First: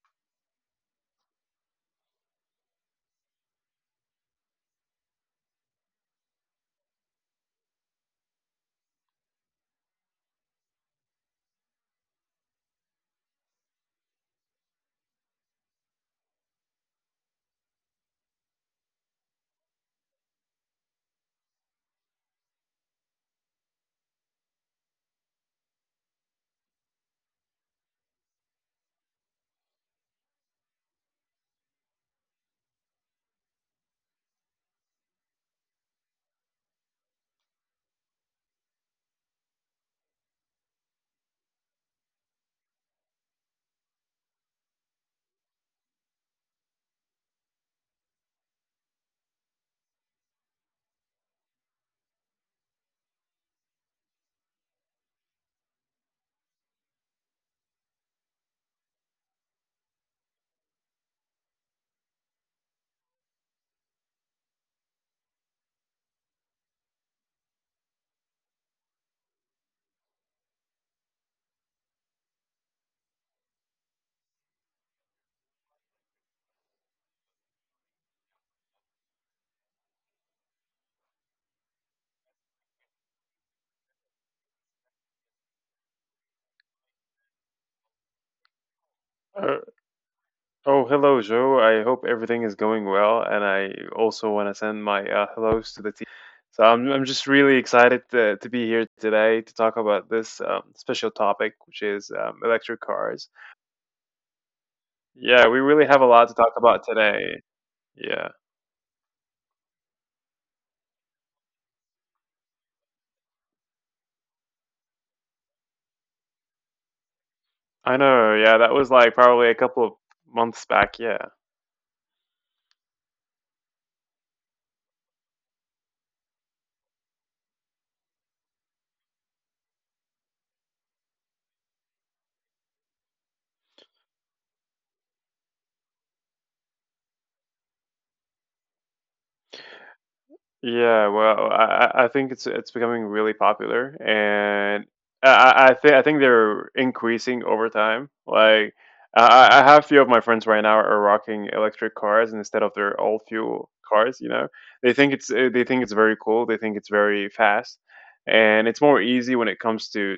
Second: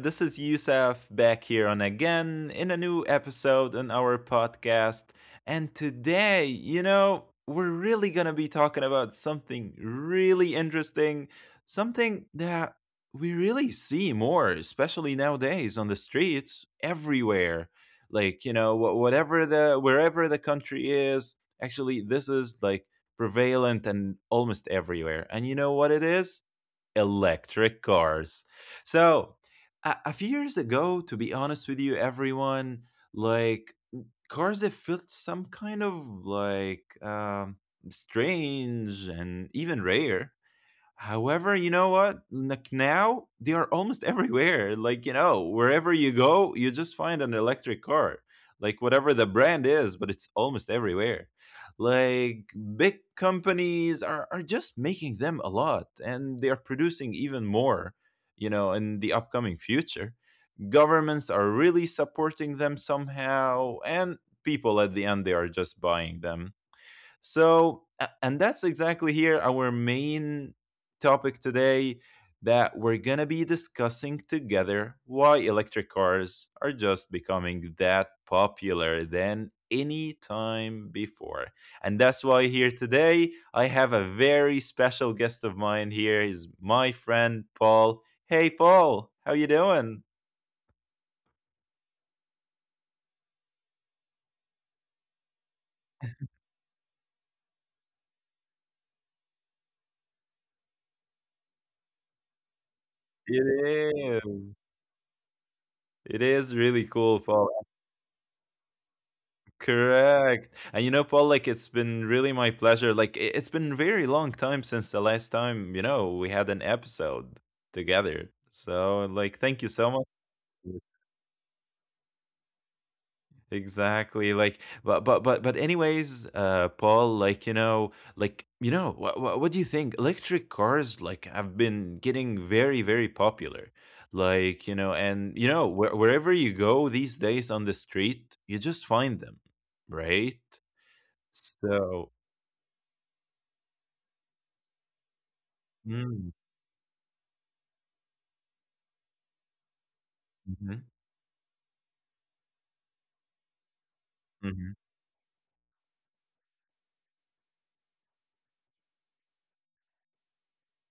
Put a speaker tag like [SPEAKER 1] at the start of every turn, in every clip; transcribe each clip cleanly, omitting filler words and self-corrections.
[SPEAKER 1] This is Yusuf back here on again in a new episode on our podcast. And today, you know, we're really going to be talking about something really interesting, something that we really see more, especially nowadays on the streets everywhere. Like, you know, wh- whatever the wherever the country is, actually, this is like prevalent and almost everywhere. And you know what it is? Electric cars. So, a few years ago, to be honest with you, everyone, like cars that felt some kind of like strange and even rare. However, you know what? Like now they are almost everywhere. Like, you know, wherever you go, you just find an electric car. Like whatever the brand is, but it's almost everywhere. Like big companies are just making them a lot and they are producing even more, you know, in the upcoming future. Governments are really supporting them somehow, and people at the end they are just buying them. So, and that's exactly here our main topic today that we're going to be discussing together why electric cars are just becoming that popular than any time before. And that's why here today I have a very special guest of mine here is my friend Paul. Hey Paul, how you
[SPEAKER 2] Uh,
[SPEAKER 1] doing?
[SPEAKER 2] oh, hello, Joe. I hope everything is going well, and I also want to send my hellos to the team. So I'm just really excited to be here today to talk about this special topic, which is electric cars.
[SPEAKER 1] It is.
[SPEAKER 2] Yeah, we really
[SPEAKER 1] It
[SPEAKER 2] have a lot
[SPEAKER 1] is
[SPEAKER 2] to talk
[SPEAKER 1] really
[SPEAKER 2] about
[SPEAKER 1] cool,
[SPEAKER 2] today.
[SPEAKER 1] Paul.
[SPEAKER 2] Yeah,
[SPEAKER 1] Correct. And you know, Paul, like it's been really my pleasure. Like it's been very long time since the last time, you know, we had an episode
[SPEAKER 2] I
[SPEAKER 1] together.
[SPEAKER 2] know. Yeah, that
[SPEAKER 1] So
[SPEAKER 2] was
[SPEAKER 1] like
[SPEAKER 2] like
[SPEAKER 1] thank you
[SPEAKER 2] probably a
[SPEAKER 1] so much.
[SPEAKER 2] couple of months back. Yeah.
[SPEAKER 1] Exactly. Like but anyways, Paul, like you know, what do you think? Electric cars like have been getting very very popular. Like, you know, and you know, wherever you go these days on the street, you just find them, right?
[SPEAKER 2] Yeah,
[SPEAKER 1] So.
[SPEAKER 2] well, I think it's becoming really popular, and
[SPEAKER 1] Mm,
[SPEAKER 2] I think they're increasing over time. Like I have few of
[SPEAKER 1] mhm,
[SPEAKER 2] my friends right now are rocking electric cars instead of their old fuel
[SPEAKER 1] mhm.
[SPEAKER 2] cars. You know, they think it's very cool. They think it's very fast, and it's more easy when it comes to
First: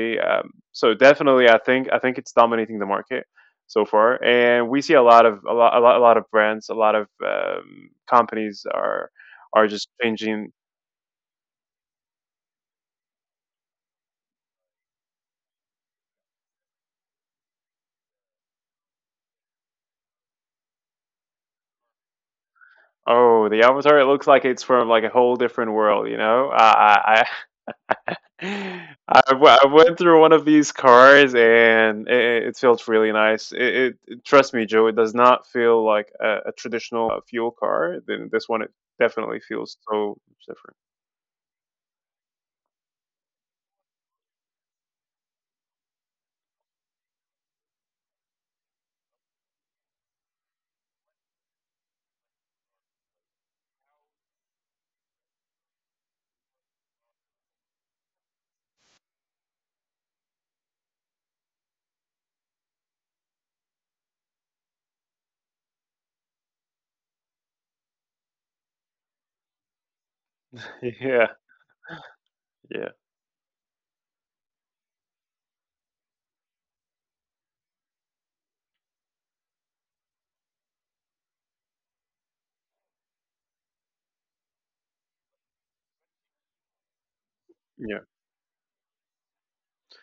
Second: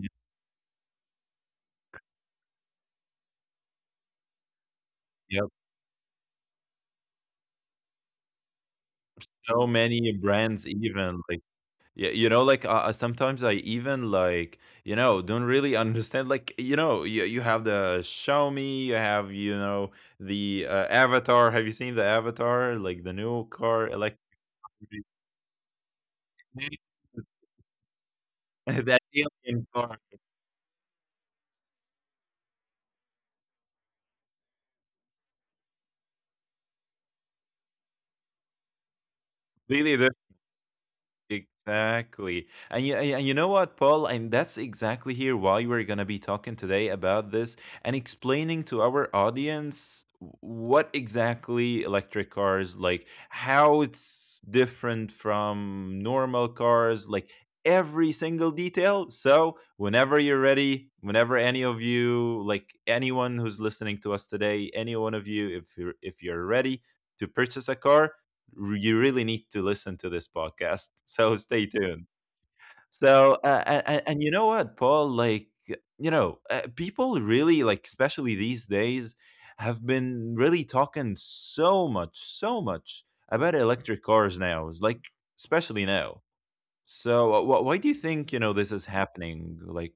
[SPEAKER 1] Y
[SPEAKER 2] So definitely, I think it's dominating the market so far, and we see a lot of
[SPEAKER 1] yep,
[SPEAKER 2] a lot of brands, a lot of companies are
[SPEAKER 1] so
[SPEAKER 2] are just
[SPEAKER 1] many
[SPEAKER 2] changing.
[SPEAKER 1] brands even, like, yeah, you know, like, sometimes I even, like, you know, don't really understand, like, you know, you have the Xiaomi, you have, you know, the Avatar. Have you seen the Avatar? Like, the new
[SPEAKER 2] Oh, the
[SPEAKER 1] car,
[SPEAKER 2] avatar! It
[SPEAKER 1] electric
[SPEAKER 2] looks like it's from like a whole different world. You know,
[SPEAKER 1] that alien
[SPEAKER 2] I
[SPEAKER 1] car.
[SPEAKER 2] went through one of these cars and it feels really nice. Trust me, Joe, it does not feel like a traditional fuel car. Then this one, it definitely feels
[SPEAKER 1] Really.
[SPEAKER 2] so different.
[SPEAKER 1] Exactly. And you know what, Paul? And that's exactly here why we're going to be talking today about this and explaining to our audience what exactly electric cars like, how it's different from normal cars, like every single detail. So, whenever you're ready, whenever any of you, like anyone who's listening to us today, any one of you if you're ready to purchase a car, you really need to listen to this podcast. So
[SPEAKER 2] Yeah,
[SPEAKER 1] stay tuned.
[SPEAKER 2] yeah,
[SPEAKER 1] So and you know what, Paul? Like you know, people really like, especially these days, have been really talking so much about electric cars now. Like especially now. So why do you
[SPEAKER 2] yeah.
[SPEAKER 1] think you know this is happening? Like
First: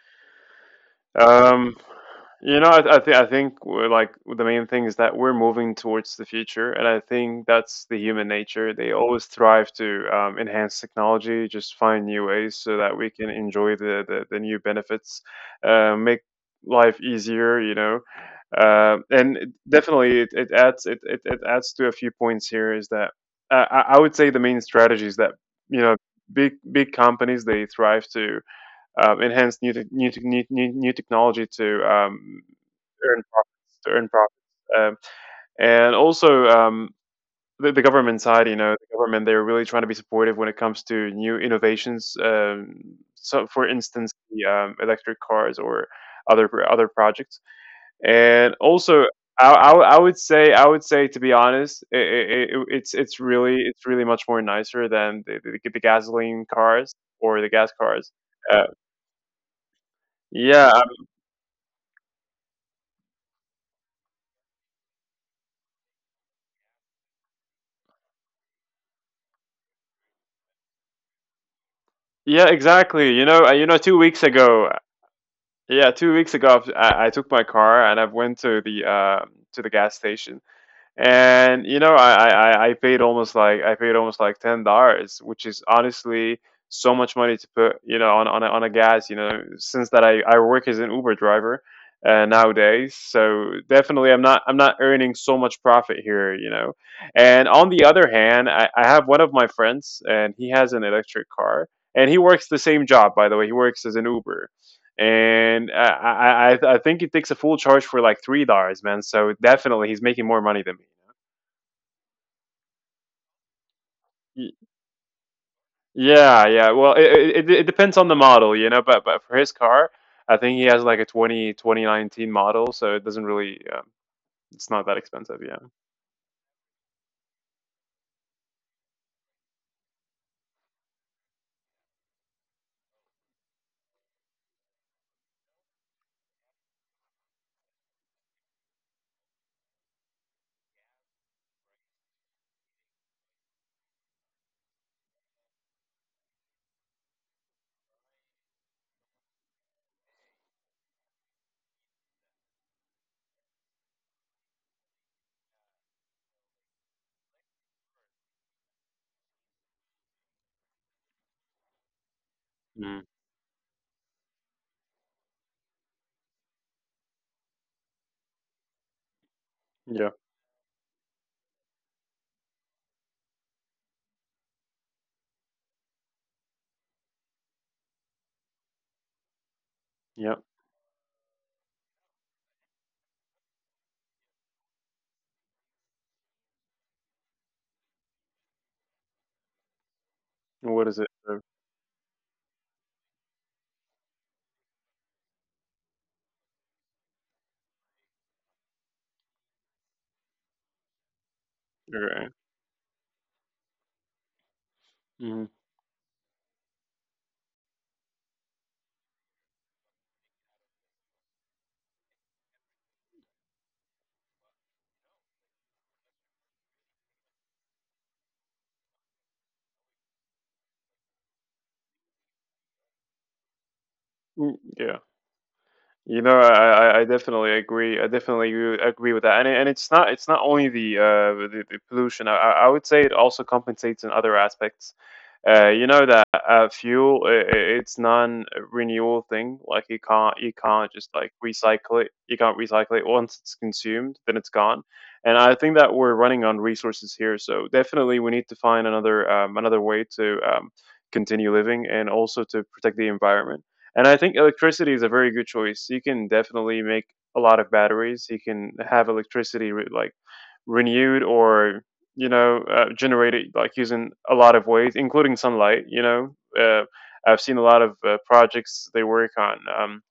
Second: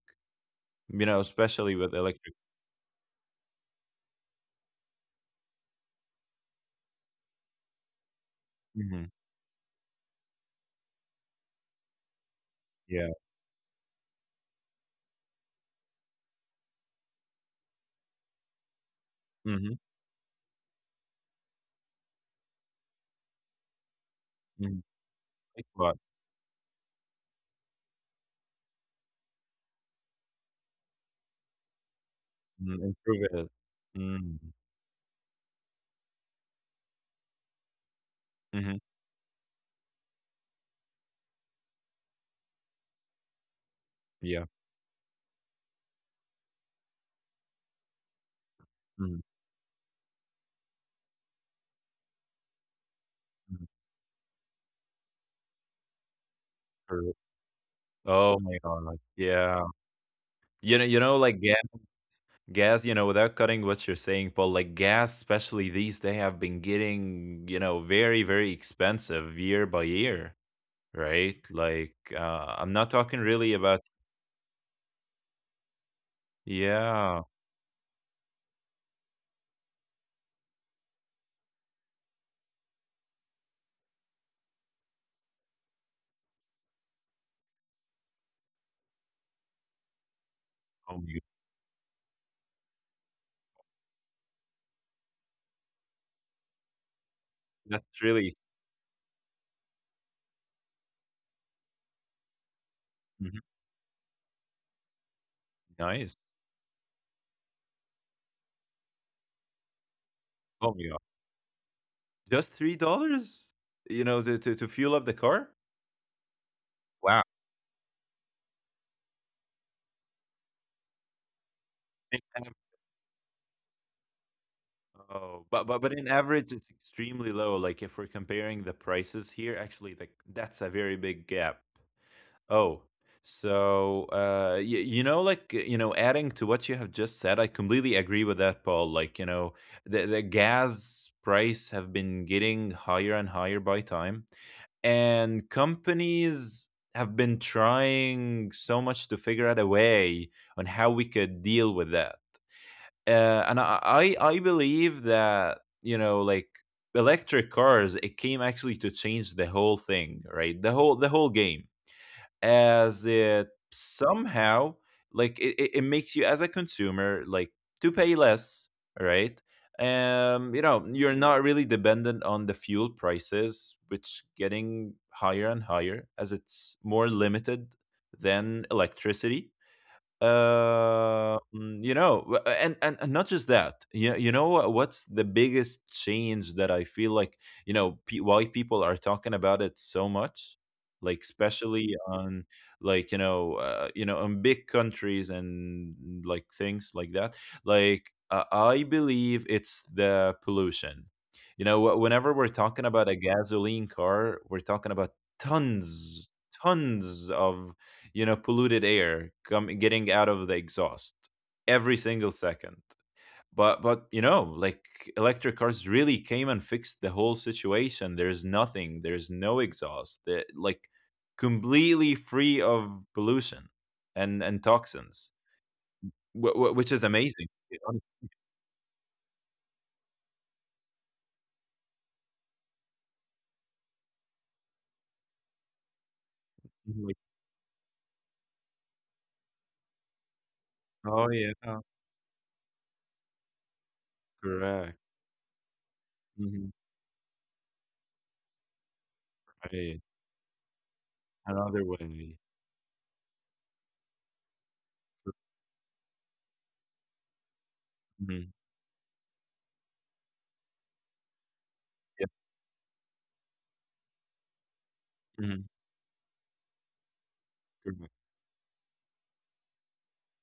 [SPEAKER 1] you know,
[SPEAKER 2] Um,
[SPEAKER 1] especially with electric.
[SPEAKER 2] you know, I think we're like the main thing is that we're moving towards the future, and I think that's the human nature. They always
[SPEAKER 1] Mhm.
[SPEAKER 2] thrive to enhance technology, just find new ways so that we can
[SPEAKER 1] Yeah.
[SPEAKER 2] enjoy the new benefits, make life easier. You know, and
[SPEAKER 1] Mm-hmm.
[SPEAKER 2] definitely it it adds to a few points here is that I would say the main strategies
[SPEAKER 1] Mm-hmm.
[SPEAKER 2] that you know
[SPEAKER 1] Like what?
[SPEAKER 2] big companies they thrive to and hence new technology to earn
[SPEAKER 1] Mm,
[SPEAKER 2] profits,
[SPEAKER 1] improve
[SPEAKER 2] to earn
[SPEAKER 1] it.
[SPEAKER 2] profits. Um,
[SPEAKER 1] Mm-hmm.
[SPEAKER 2] and also, the government side, you know, the government they're
[SPEAKER 1] Mm-hmm.
[SPEAKER 2] really trying to be supportive when it comes to new innovations. So, for instance, the electric
[SPEAKER 1] Yeah.
[SPEAKER 2] cars or other projects, and also. I would
[SPEAKER 1] Mm-hmm.
[SPEAKER 2] say I would say to be honest, I it's really much more nicer than the gasoline cars or the gas cars. Uh,
[SPEAKER 1] Oh my god.
[SPEAKER 2] yeah,
[SPEAKER 1] Yeah. You know, like gas, you know, without cutting what you're saying, Paul, like gas, especially these, they have been getting, you know, very, very expensive year by year,
[SPEAKER 2] Yeah,
[SPEAKER 1] right? Like,
[SPEAKER 2] exactly. You know,
[SPEAKER 1] I'm
[SPEAKER 2] two
[SPEAKER 1] not
[SPEAKER 2] weeks
[SPEAKER 1] talking really
[SPEAKER 2] ago,
[SPEAKER 1] about,
[SPEAKER 2] yeah, two weeks ago, I took my car and I
[SPEAKER 1] yeah.
[SPEAKER 2] went to the gas station, and you know I i paid almost like $10, which is honestly so much money to put, you know, on on a gas. You know, since that I work as an Uber
[SPEAKER 1] Oh
[SPEAKER 2] driver
[SPEAKER 1] my god.
[SPEAKER 2] nowadays, so definitely I'm not earning so much profit here, you know. And on the other
[SPEAKER 1] That's
[SPEAKER 2] hand,
[SPEAKER 1] really
[SPEAKER 2] I have one of my friends and he has an electric car, and he works the same job, by the way. He
[SPEAKER 1] mhm,
[SPEAKER 2] works as an Uber, and I,
[SPEAKER 1] nice.
[SPEAKER 2] I I I think it takes a full charge for like $3, man. So definitely, he's making more money
[SPEAKER 1] Oh
[SPEAKER 2] than me.
[SPEAKER 1] my god. Just $3, you know, to, to,
[SPEAKER 2] Y-
[SPEAKER 1] to fuel up the car?
[SPEAKER 2] Yeah, yeah. Well,
[SPEAKER 1] Wow.
[SPEAKER 2] it it depends on the model, you know. But for his car, I think he has like a 20 2019 model, so it doesn't really. It's not that
[SPEAKER 1] Oh,
[SPEAKER 2] expensive.
[SPEAKER 1] but
[SPEAKER 2] Yeah.
[SPEAKER 1] but but in average, it's extremely low. Like if we're comparing the prices here, actually, like that's a very big gap. Oh, so you know, adding to what you have just said, I completely agree with that, Paul. Like you know, the gas price have been getting higher and higher by time, and companies have been trying so much to figure out a way on how we could deal with that and I believe that you know like electric cars it came actually to change the whole thing, right? The whole game, as
[SPEAKER 2] Mm.
[SPEAKER 1] it somehow like it, it makes you as a consumer like to pay less, right?
[SPEAKER 2] Yeah.
[SPEAKER 1] You know, you're not really dependent on the fuel prices which getting higher and higher as it's more limited than electricity.
[SPEAKER 2] Yeah.
[SPEAKER 1] um you know, and not just that. You know what's the biggest change that I feel like you know why people are talking about it so much, like
[SPEAKER 2] What is it?
[SPEAKER 1] especially on, like you know in big countries and like things like that. Like I believe it's the pollution. You know whenever we're
[SPEAKER 2] Okay.
[SPEAKER 1] talking about a gasoline car we're talking about
[SPEAKER 2] Mhm.
[SPEAKER 1] tons tons of, you know, polluted air come getting out of the exhaust every single second. But you know like electric cars really came and fixed the whole situation. There's no exhaust they like completely free of pollution and
[SPEAKER 2] Mm,
[SPEAKER 1] toxins,
[SPEAKER 2] yeah. You know, I,
[SPEAKER 1] which is
[SPEAKER 2] I I
[SPEAKER 1] amazing. You
[SPEAKER 2] definitely
[SPEAKER 1] know?
[SPEAKER 2] agree. I definitely agree with that. And and it's not only the the pollution. I would say it also compensates in other aspects. You know that
[SPEAKER 1] Mhm, like,
[SPEAKER 2] fuel I it's non-renewal thing. Like you can't
[SPEAKER 1] oh
[SPEAKER 2] just like
[SPEAKER 1] yeah,
[SPEAKER 2] recycle it. You can't recycle it once it's consumed, then it's
[SPEAKER 1] correct,
[SPEAKER 2] gone. And I think that we're
[SPEAKER 1] hmm,
[SPEAKER 2] running on resources here, so definitely we need to find another,
[SPEAKER 1] right,
[SPEAKER 2] another way to continue
[SPEAKER 1] another
[SPEAKER 2] living
[SPEAKER 1] way.
[SPEAKER 2] and also to protect the environment. And I think electricity is a very good choice. You can definitely make a lot of
[SPEAKER 1] Mhm,
[SPEAKER 2] batteries. You can have electricity like renewed or,
[SPEAKER 1] yeah,
[SPEAKER 2] you know, generated like using a lot of ways,
[SPEAKER 1] mhm,
[SPEAKER 2] including sunlight. You know, I've seen a
[SPEAKER 1] correct.
[SPEAKER 2] lot of projects they work on,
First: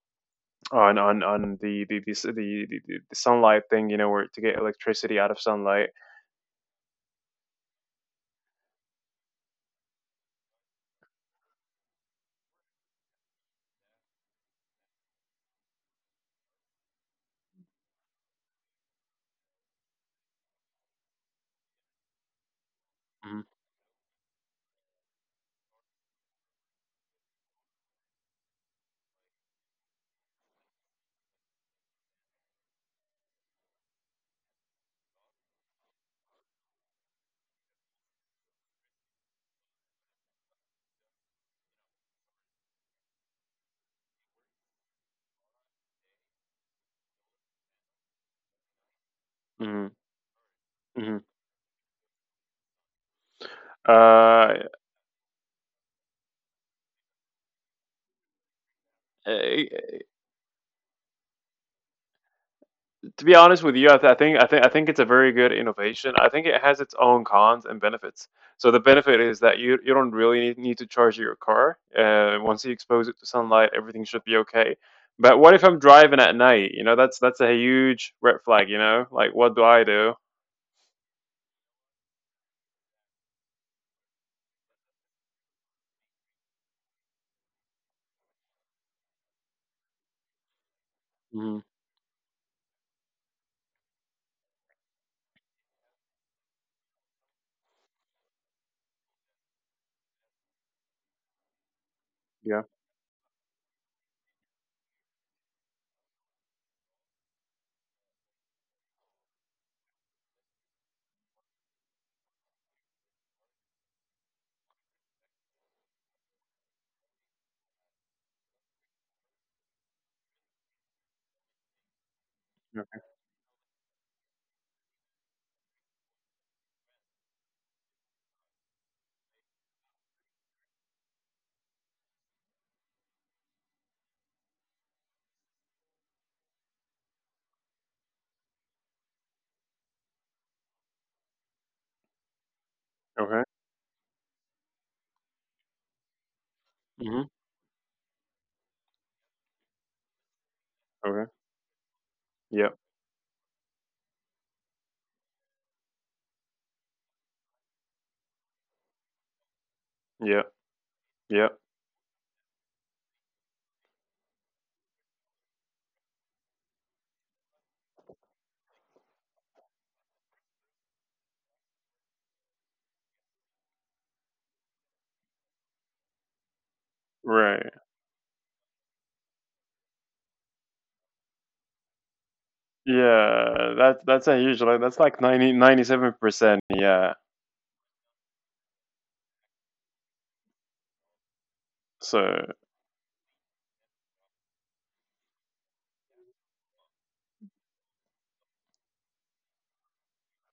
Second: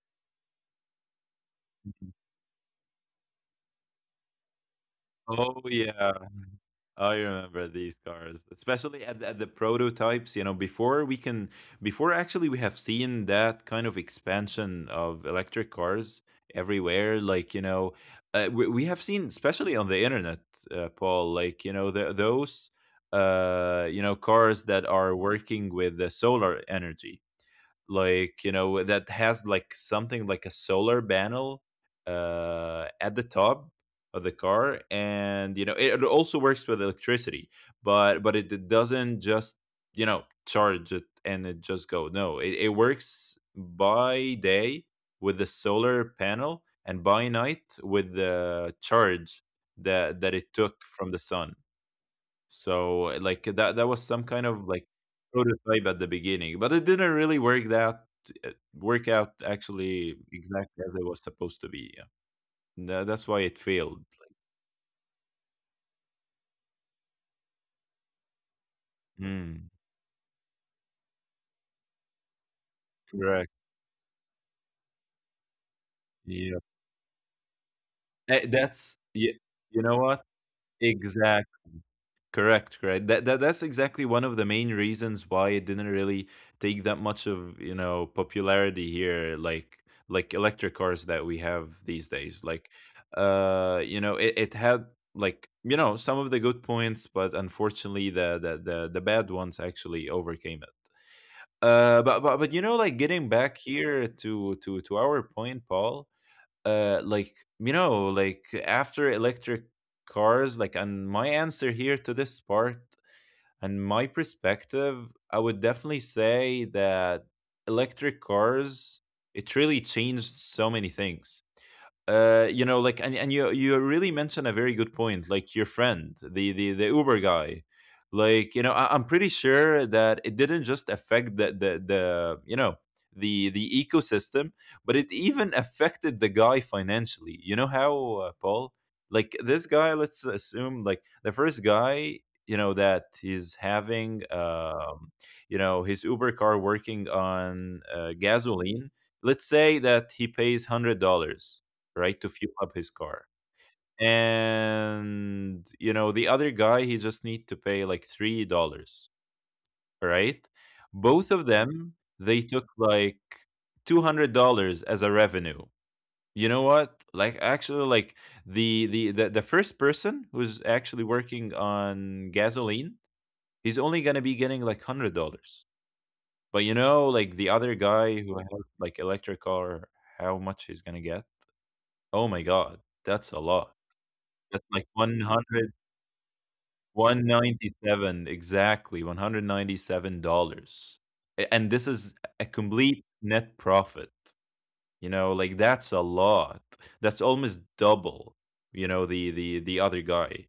[SPEAKER 2] on
[SPEAKER 1] Mhm.
[SPEAKER 2] the sunlight thing. You know, where to get electricity out of
[SPEAKER 1] Oh
[SPEAKER 2] sunlight.
[SPEAKER 1] yeah. Oh, I remember these cars, especially at at the prototypes. You know, before we can, before actually we have seen that kind of expansion of electric cars everywhere. Like you know, we have seen, especially on the internet, Paul. Like you know, those you know cars that are working with the solar energy, like you know that has like something like a solar panel at the top of the car. And you know it, it also works with electricity, but it doesn't just, you know, charge it and it just go. No, it, it works by day with the solar panel and by night with the
[SPEAKER 2] Mm-hmm.
[SPEAKER 1] charge
[SPEAKER 2] Mm-hmm.
[SPEAKER 1] that it took from the sun. So, like,
[SPEAKER 2] Uh,
[SPEAKER 1] that that was some kind of like prototype at the beginning, but it didn't really uh,
[SPEAKER 2] eh,
[SPEAKER 1] work out actually exactly as it was supposed to be, yeah.
[SPEAKER 2] to be honest with you, I,
[SPEAKER 1] Tha
[SPEAKER 2] th- I
[SPEAKER 1] that's why
[SPEAKER 2] think I
[SPEAKER 1] it
[SPEAKER 2] think I think it's
[SPEAKER 1] failed.
[SPEAKER 2] a very good innovation. I think it has its own cons and benefits. So the benefit is that you don't really need,
[SPEAKER 1] Mm,
[SPEAKER 2] need to charge your car. Once you expose it to sunlight, everything should be
[SPEAKER 1] correct,
[SPEAKER 2] okay. But what if I'm driving at night? You know, that's a
[SPEAKER 1] yeah.
[SPEAKER 2] huge red flag. You know, like
[SPEAKER 1] Eh,
[SPEAKER 2] what do I
[SPEAKER 1] that's
[SPEAKER 2] do?
[SPEAKER 1] yeah. You know what? Exactly. Correct. That's exactly one of the main reasons why it didn't really take that much of, you know, popularity here, like electric
[SPEAKER 2] Hmm.
[SPEAKER 1] cars that we have these days. Like you know, it had like, you know, some of the good points, but unfortunately the bad ones actually overcame it.
[SPEAKER 2] Yeah.
[SPEAKER 1] But, but you know, like getting back here to to our point, Paul, like you know, like after electric cars, like and my answer here to this part and my perspective, I would definitely say that electric cars, it really changed so many things, you
[SPEAKER 2] Okay.
[SPEAKER 1] know, like, and you you really mentioned a very good point, like your friend, the Uber guy. Like, you know, I, I'm pretty sure that it didn't just affect the you know the ecosystem, but it even affected the guy financially. You know how, Paul, like this guy, let's assume like the first guy, you know,
[SPEAKER 2] Okay.
[SPEAKER 1] that he's having, you know, his Uber car
[SPEAKER 2] Hmm.
[SPEAKER 1] working on gasoline. Let's say that he pays
[SPEAKER 2] Okay.
[SPEAKER 1] $100, right? To
[SPEAKER 2] Yep.
[SPEAKER 1] fuel up his car. And you know, the other guy he just need to pay like $3,
[SPEAKER 2] Yep.
[SPEAKER 1] right? Both
[SPEAKER 2] Yep.
[SPEAKER 1] of them they took like $200 as a revenue. You know what? Like actually like the the first person who's actually working on gasoline, he's only gonna be getting like $100. But you know, like the
[SPEAKER 2] Right.
[SPEAKER 1] other guy who has like electric car, how much he's gonna get? Oh my god, that's a
[SPEAKER 2] Yeah.
[SPEAKER 1] lot.
[SPEAKER 2] That that's a huge.
[SPEAKER 1] That's
[SPEAKER 2] Like,
[SPEAKER 1] like
[SPEAKER 2] that's like
[SPEAKER 1] one
[SPEAKER 2] 90
[SPEAKER 1] hundred
[SPEAKER 2] 97 percent. Yeah.
[SPEAKER 1] one ninety seven exactly, $197. A and this is
[SPEAKER 2] So
[SPEAKER 1] a complete net profit, you know, like, that's a lot. That's almost double, you know, the other guy.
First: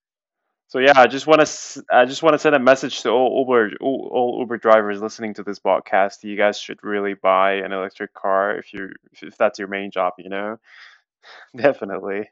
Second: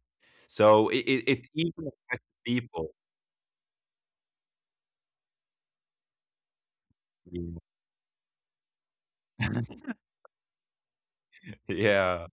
[SPEAKER 2] So
[SPEAKER 1] So
[SPEAKER 2] yeah,
[SPEAKER 1] it
[SPEAKER 2] I
[SPEAKER 1] it
[SPEAKER 2] just want
[SPEAKER 1] it
[SPEAKER 2] to
[SPEAKER 1] even affects
[SPEAKER 2] send a
[SPEAKER 1] people.
[SPEAKER 2] message to all Uber, all Uber drivers listening to this podcast. You guys should really buy
[SPEAKER 1] Yeah.
[SPEAKER 2] an electric car if you if that's your main job, you know.
[SPEAKER 1] Yeah.
[SPEAKER 2] Definitely.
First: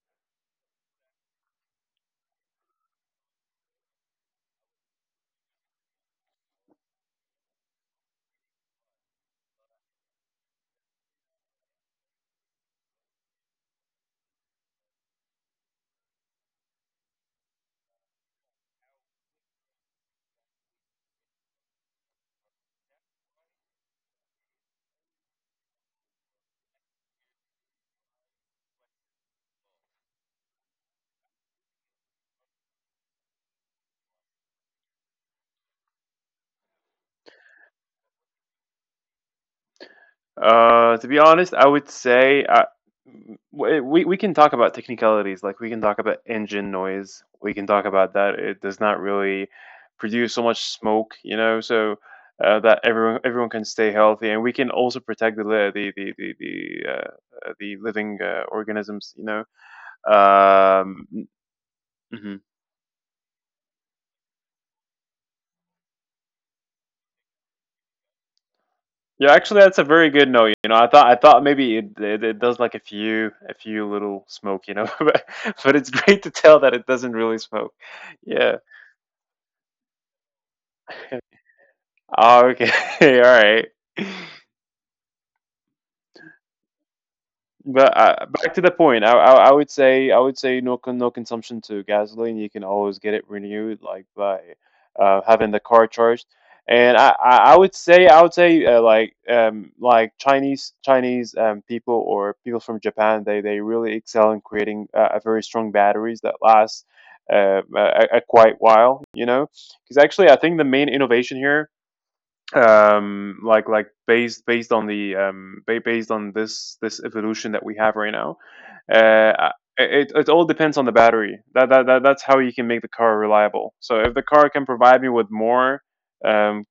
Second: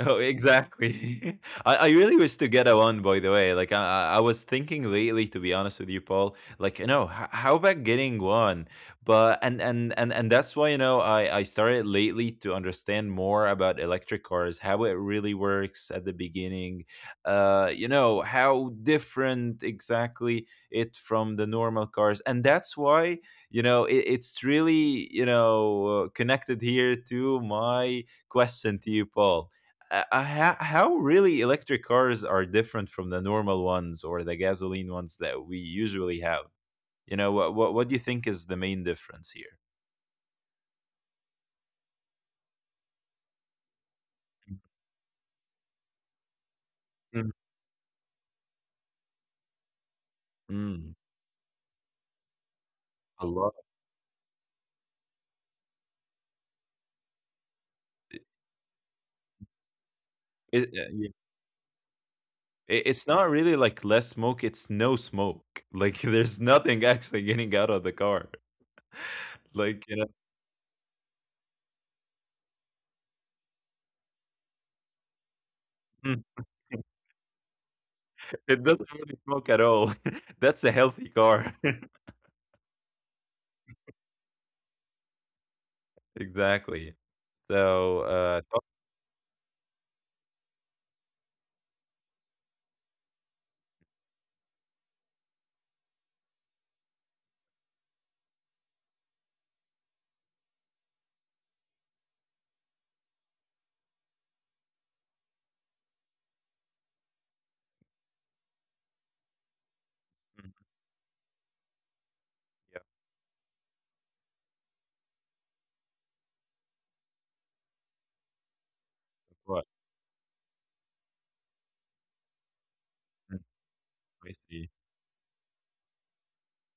[SPEAKER 1] Oh, exactly. I really wish to get a one, by the way. Like, I was thinking lately, to be honest with you, Paul, like, you know, how about getting one? But, and that's why, you know, I started lately to understand more about electric cars, how it really works at the beginning, you know, how different exactly it from the normal cars. And that's why, you know, it, it's really, you know, connected here to my question to you, Paul, how really electric cars are different from the normal ones or the gasoline ones that we usually have. You know, what do you think is the main difference here?
[SPEAKER 2] To be honest, I would say we can talk about technicalities. Like we can talk about engine noise.
[SPEAKER 1] Mm.
[SPEAKER 2] We can talk about that. It does not really produce so much
[SPEAKER 1] Mm,
[SPEAKER 2] smoke, you know, so that
[SPEAKER 1] a lot.
[SPEAKER 2] everyone can stay healthy, and we can also protect the li- the living organisms, you know.
[SPEAKER 1] It, yeah.
[SPEAKER 2] Um, mhm.
[SPEAKER 1] It- it's not really like less smoke, it's no smoke. Like there's nothing actually getting out of the car.
[SPEAKER 2] Yeah, actually, that's
[SPEAKER 1] Like,
[SPEAKER 2] a
[SPEAKER 1] you know,
[SPEAKER 2] very good note. You know, I thought maybe it does like a few little smoke. You know, but it's
[SPEAKER 1] mm,
[SPEAKER 2] great to tell that it doesn't really smoke.
[SPEAKER 1] it
[SPEAKER 2] Yeah.
[SPEAKER 1] doesn't really smoke at all. That's a healthy car.
[SPEAKER 2] Oh, okay. All right.
[SPEAKER 1] Exactly. So,
[SPEAKER 2] But
[SPEAKER 1] uh,
[SPEAKER 2] back
[SPEAKER 1] talk-
[SPEAKER 2] to the point, I would say no no consumption to gasoline. You can always get it renewed, like by having the car charged. And I would say I would say, like Chinese Chinese people or people from Japan, they really excel in creating a very strong batteries that last a quite while, you know, because actually I
[SPEAKER 1] Mm,
[SPEAKER 2] think the main innovation here,
[SPEAKER 1] yeah,
[SPEAKER 2] like based on the based on this this evolution that we have right now, uh
[SPEAKER 1] what?
[SPEAKER 2] it it all depends on the battery. That's how you can make the car
[SPEAKER 1] Mm,
[SPEAKER 2] reliable. So if the
[SPEAKER 1] I
[SPEAKER 2] car
[SPEAKER 1] see.
[SPEAKER 2] can provide me with more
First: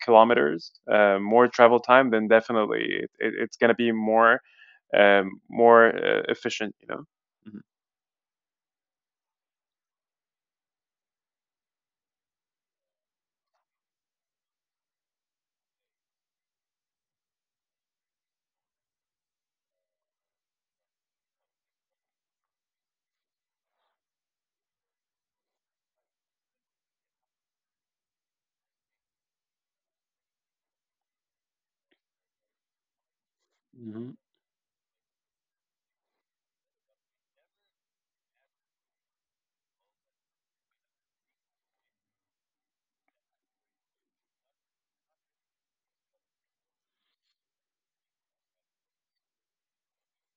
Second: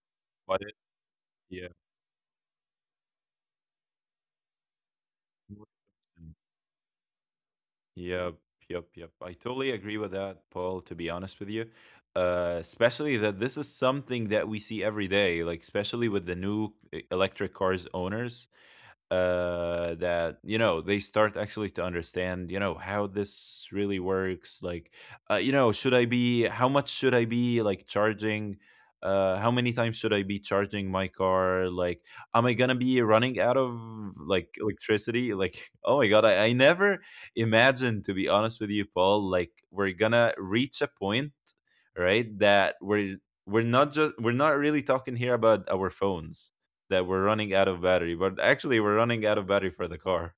[SPEAKER 1] What
[SPEAKER 2] kilometers,
[SPEAKER 1] is?
[SPEAKER 2] more travel time, then definitely it, it, it's going to be more,
[SPEAKER 1] Mhm.
[SPEAKER 2] more, efficient, you know.
[SPEAKER 1] Yep, yep, yep. I totally agree with that, Paul, to be honest with you. Especially that this is something that we see every day, like especially with the new electric cars owners that you know they start actually to understand you know how this really works like you know should I be how much should I be like charging, how many times should I be charging my car, like am I gonna be running out of
[SPEAKER 2] Mhm.
[SPEAKER 1] like electricity, like oh my god, I never imagined to be honest with you, Paul, like we're gonna reach a point, right? That We're not just, we're not really talking here about our phones that we're running out of battery, but actually we're running out of battery for the car.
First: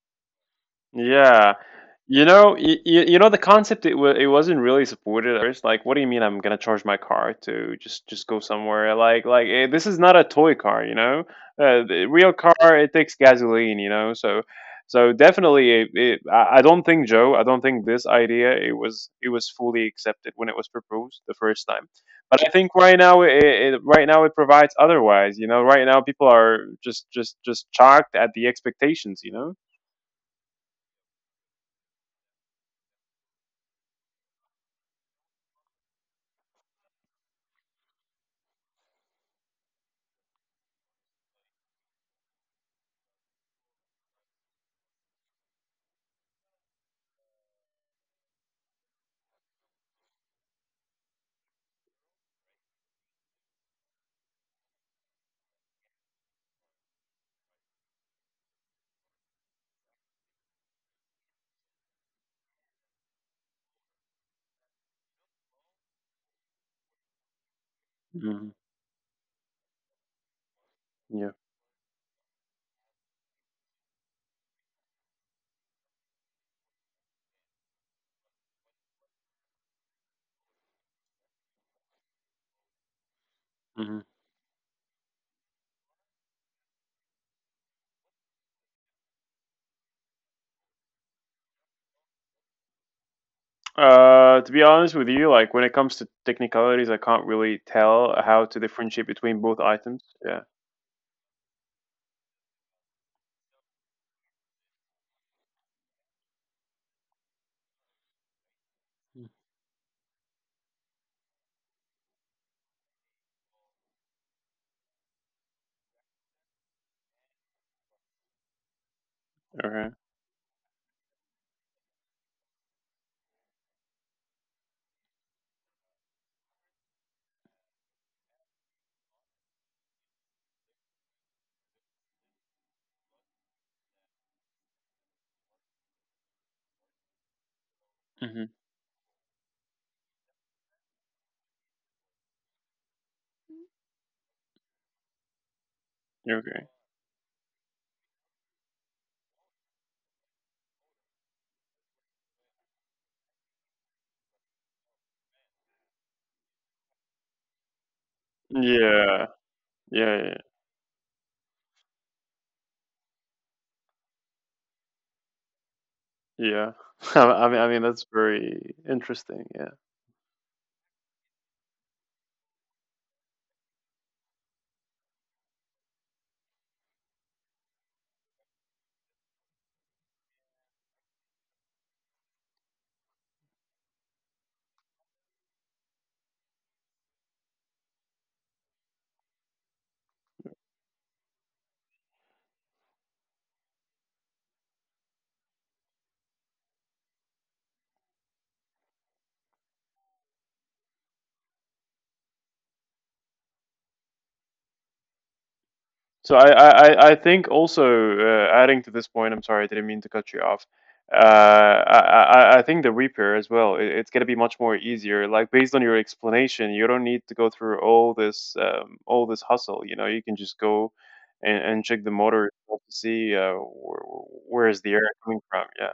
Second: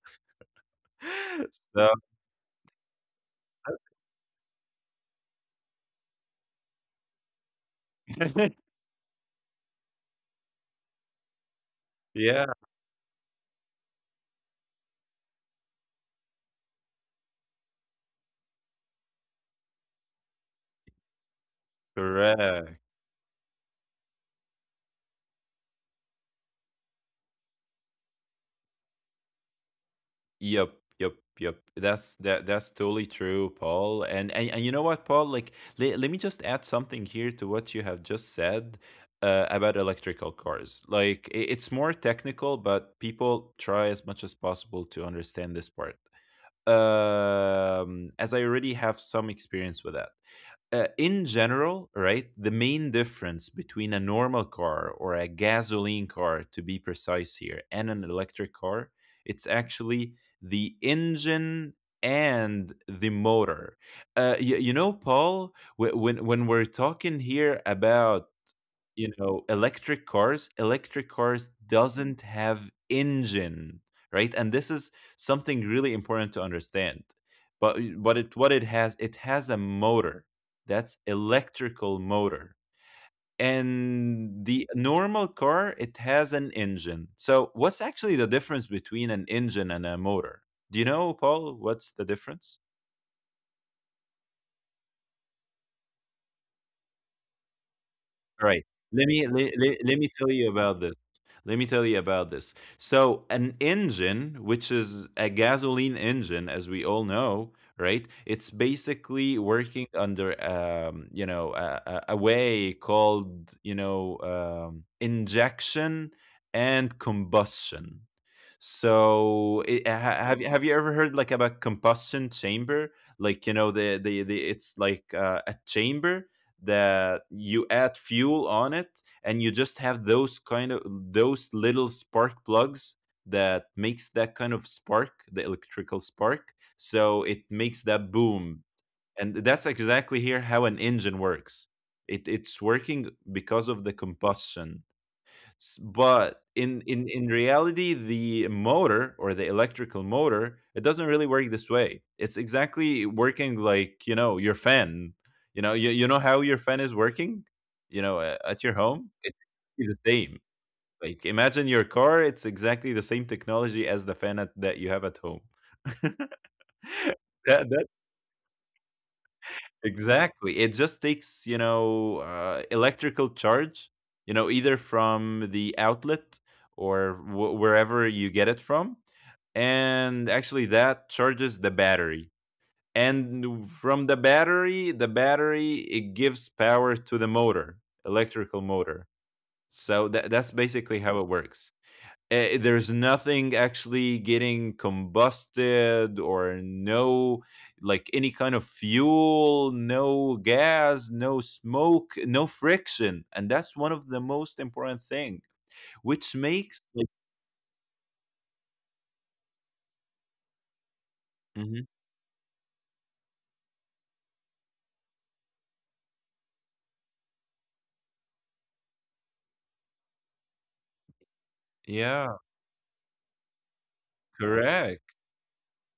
[SPEAKER 2] Yeah.
[SPEAKER 1] So
[SPEAKER 2] You know, you know the concept, it wasn't really supported at first. Like, what do you mean I'm gonna charge my car to just go somewhere? Like this is not a toy car, you know? The real
[SPEAKER 1] yeah,
[SPEAKER 2] car it takes gasoline, you know? So so definitely I don't think, Joe, I don't think this idea it was fully accepted when it was proposed the first time. But I think
[SPEAKER 1] correct.
[SPEAKER 2] right now it right now it provides otherwise, you know? Right now people are just shocked at the expectations, you know?
[SPEAKER 1] Yep, yep, yep. That's that that's totally true, Paul. And you know what, Paul? Like let me just add something here to what you have just said, about electrical cars. Like it's more technical, but people try as much as possible to understand this part. As I already have some experience with that. In general, right, the main difference between a normal car, or a gasoline car to be precise here, and an electric car, it's actually the engine and the motor. You know, Paul, when we're talking here about
[SPEAKER 2] Hmm.
[SPEAKER 1] you know, electric
[SPEAKER 2] Yeah.
[SPEAKER 1] cars doesn't have engine, right? And this is something really important to understand. But it what it has a motor. That's electrical motor.
[SPEAKER 2] Mhm.
[SPEAKER 1] And the normal car, it has an engine. So what's actually the difference between an engine and a motor? Do you know, Paul, what's the difference?
[SPEAKER 2] To be honest with you, like when it comes to technicalities, I can't really tell how
[SPEAKER 1] All
[SPEAKER 2] to
[SPEAKER 1] right.
[SPEAKER 2] differentiate between both
[SPEAKER 1] Let
[SPEAKER 2] items.
[SPEAKER 1] me tell
[SPEAKER 2] Yeah.
[SPEAKER 1] you about this. Let me tell you about this. So an engine, which is a gasoline engine, as we all know, right? It's
[SPEAKER 2] Mm.
[SPEAKER 1] basically working under you know, a way called, you know, injection and combustion. So
[SPEAKER 2] Okay.
[SPEAKER 1] have you, ever heard like about combustion chamber? Like you know the, it's like a chamber that you add fuel on it, and you just have those kind of those little spark plugs that makes that kind of spark, the electrical spark, so it makes that
[SPEAKER 2] Hmm.
[SPEAKER 1] boom. And that's exactly here how an engine works. It's working because of the combustion. But
[SPEAKER 2] Okay.
[SPEAKER 1] in reality, the motor or the electrical motor, it doesn't really work this way. It's exactly working like, you know, your fan. You know how your fan is working, you know, at your home?
[SPEAKER 2] Yeah.
[SPEAKER 1] It's the
[SPEAKER 2] Yeah. Yeah.
[SPEAKER 1] same. Like, imagine your car, it's exactly the same technology as the fan that you have at home. that,
[SPEAKER 2] Yeah.
[SPEAKER 1] that.
[SPEAKER 2] That's very interesting. Yeah.
[SPEAKER 1] Exactly. It just takes, you know, electrical charge, you know, either from the outlet or wherever you get it from. And actually, that charges the battery. And from the battery, it gives power to the motor, electrical motor. So that's basically how it works. There's nothing actually getting combusted, or no like any kind of fuel, no gas, no smoke, no friction, and that's one of the most important thing which
[SPEAKER 2] So I, I,
[SPEAKER 1] makes like,
[SPEAKER 2] I I think also, adding to this point, I'm sorry, I didn't mean to cut you off.
[SPEAKER 1] Mhm.
[SPEAKER 2] I think the repair as well, it, it's going to be much more easier. Like based on your explanation, you don't need to go through all this hustle. You know, you can just go and, check the
[SPEAKER 1] Yeah,
[SPEAKER 2] motor yourself to see where is the error
[SPEAKER 1] correct.
[SPEAKER 2] coming from. Yeah.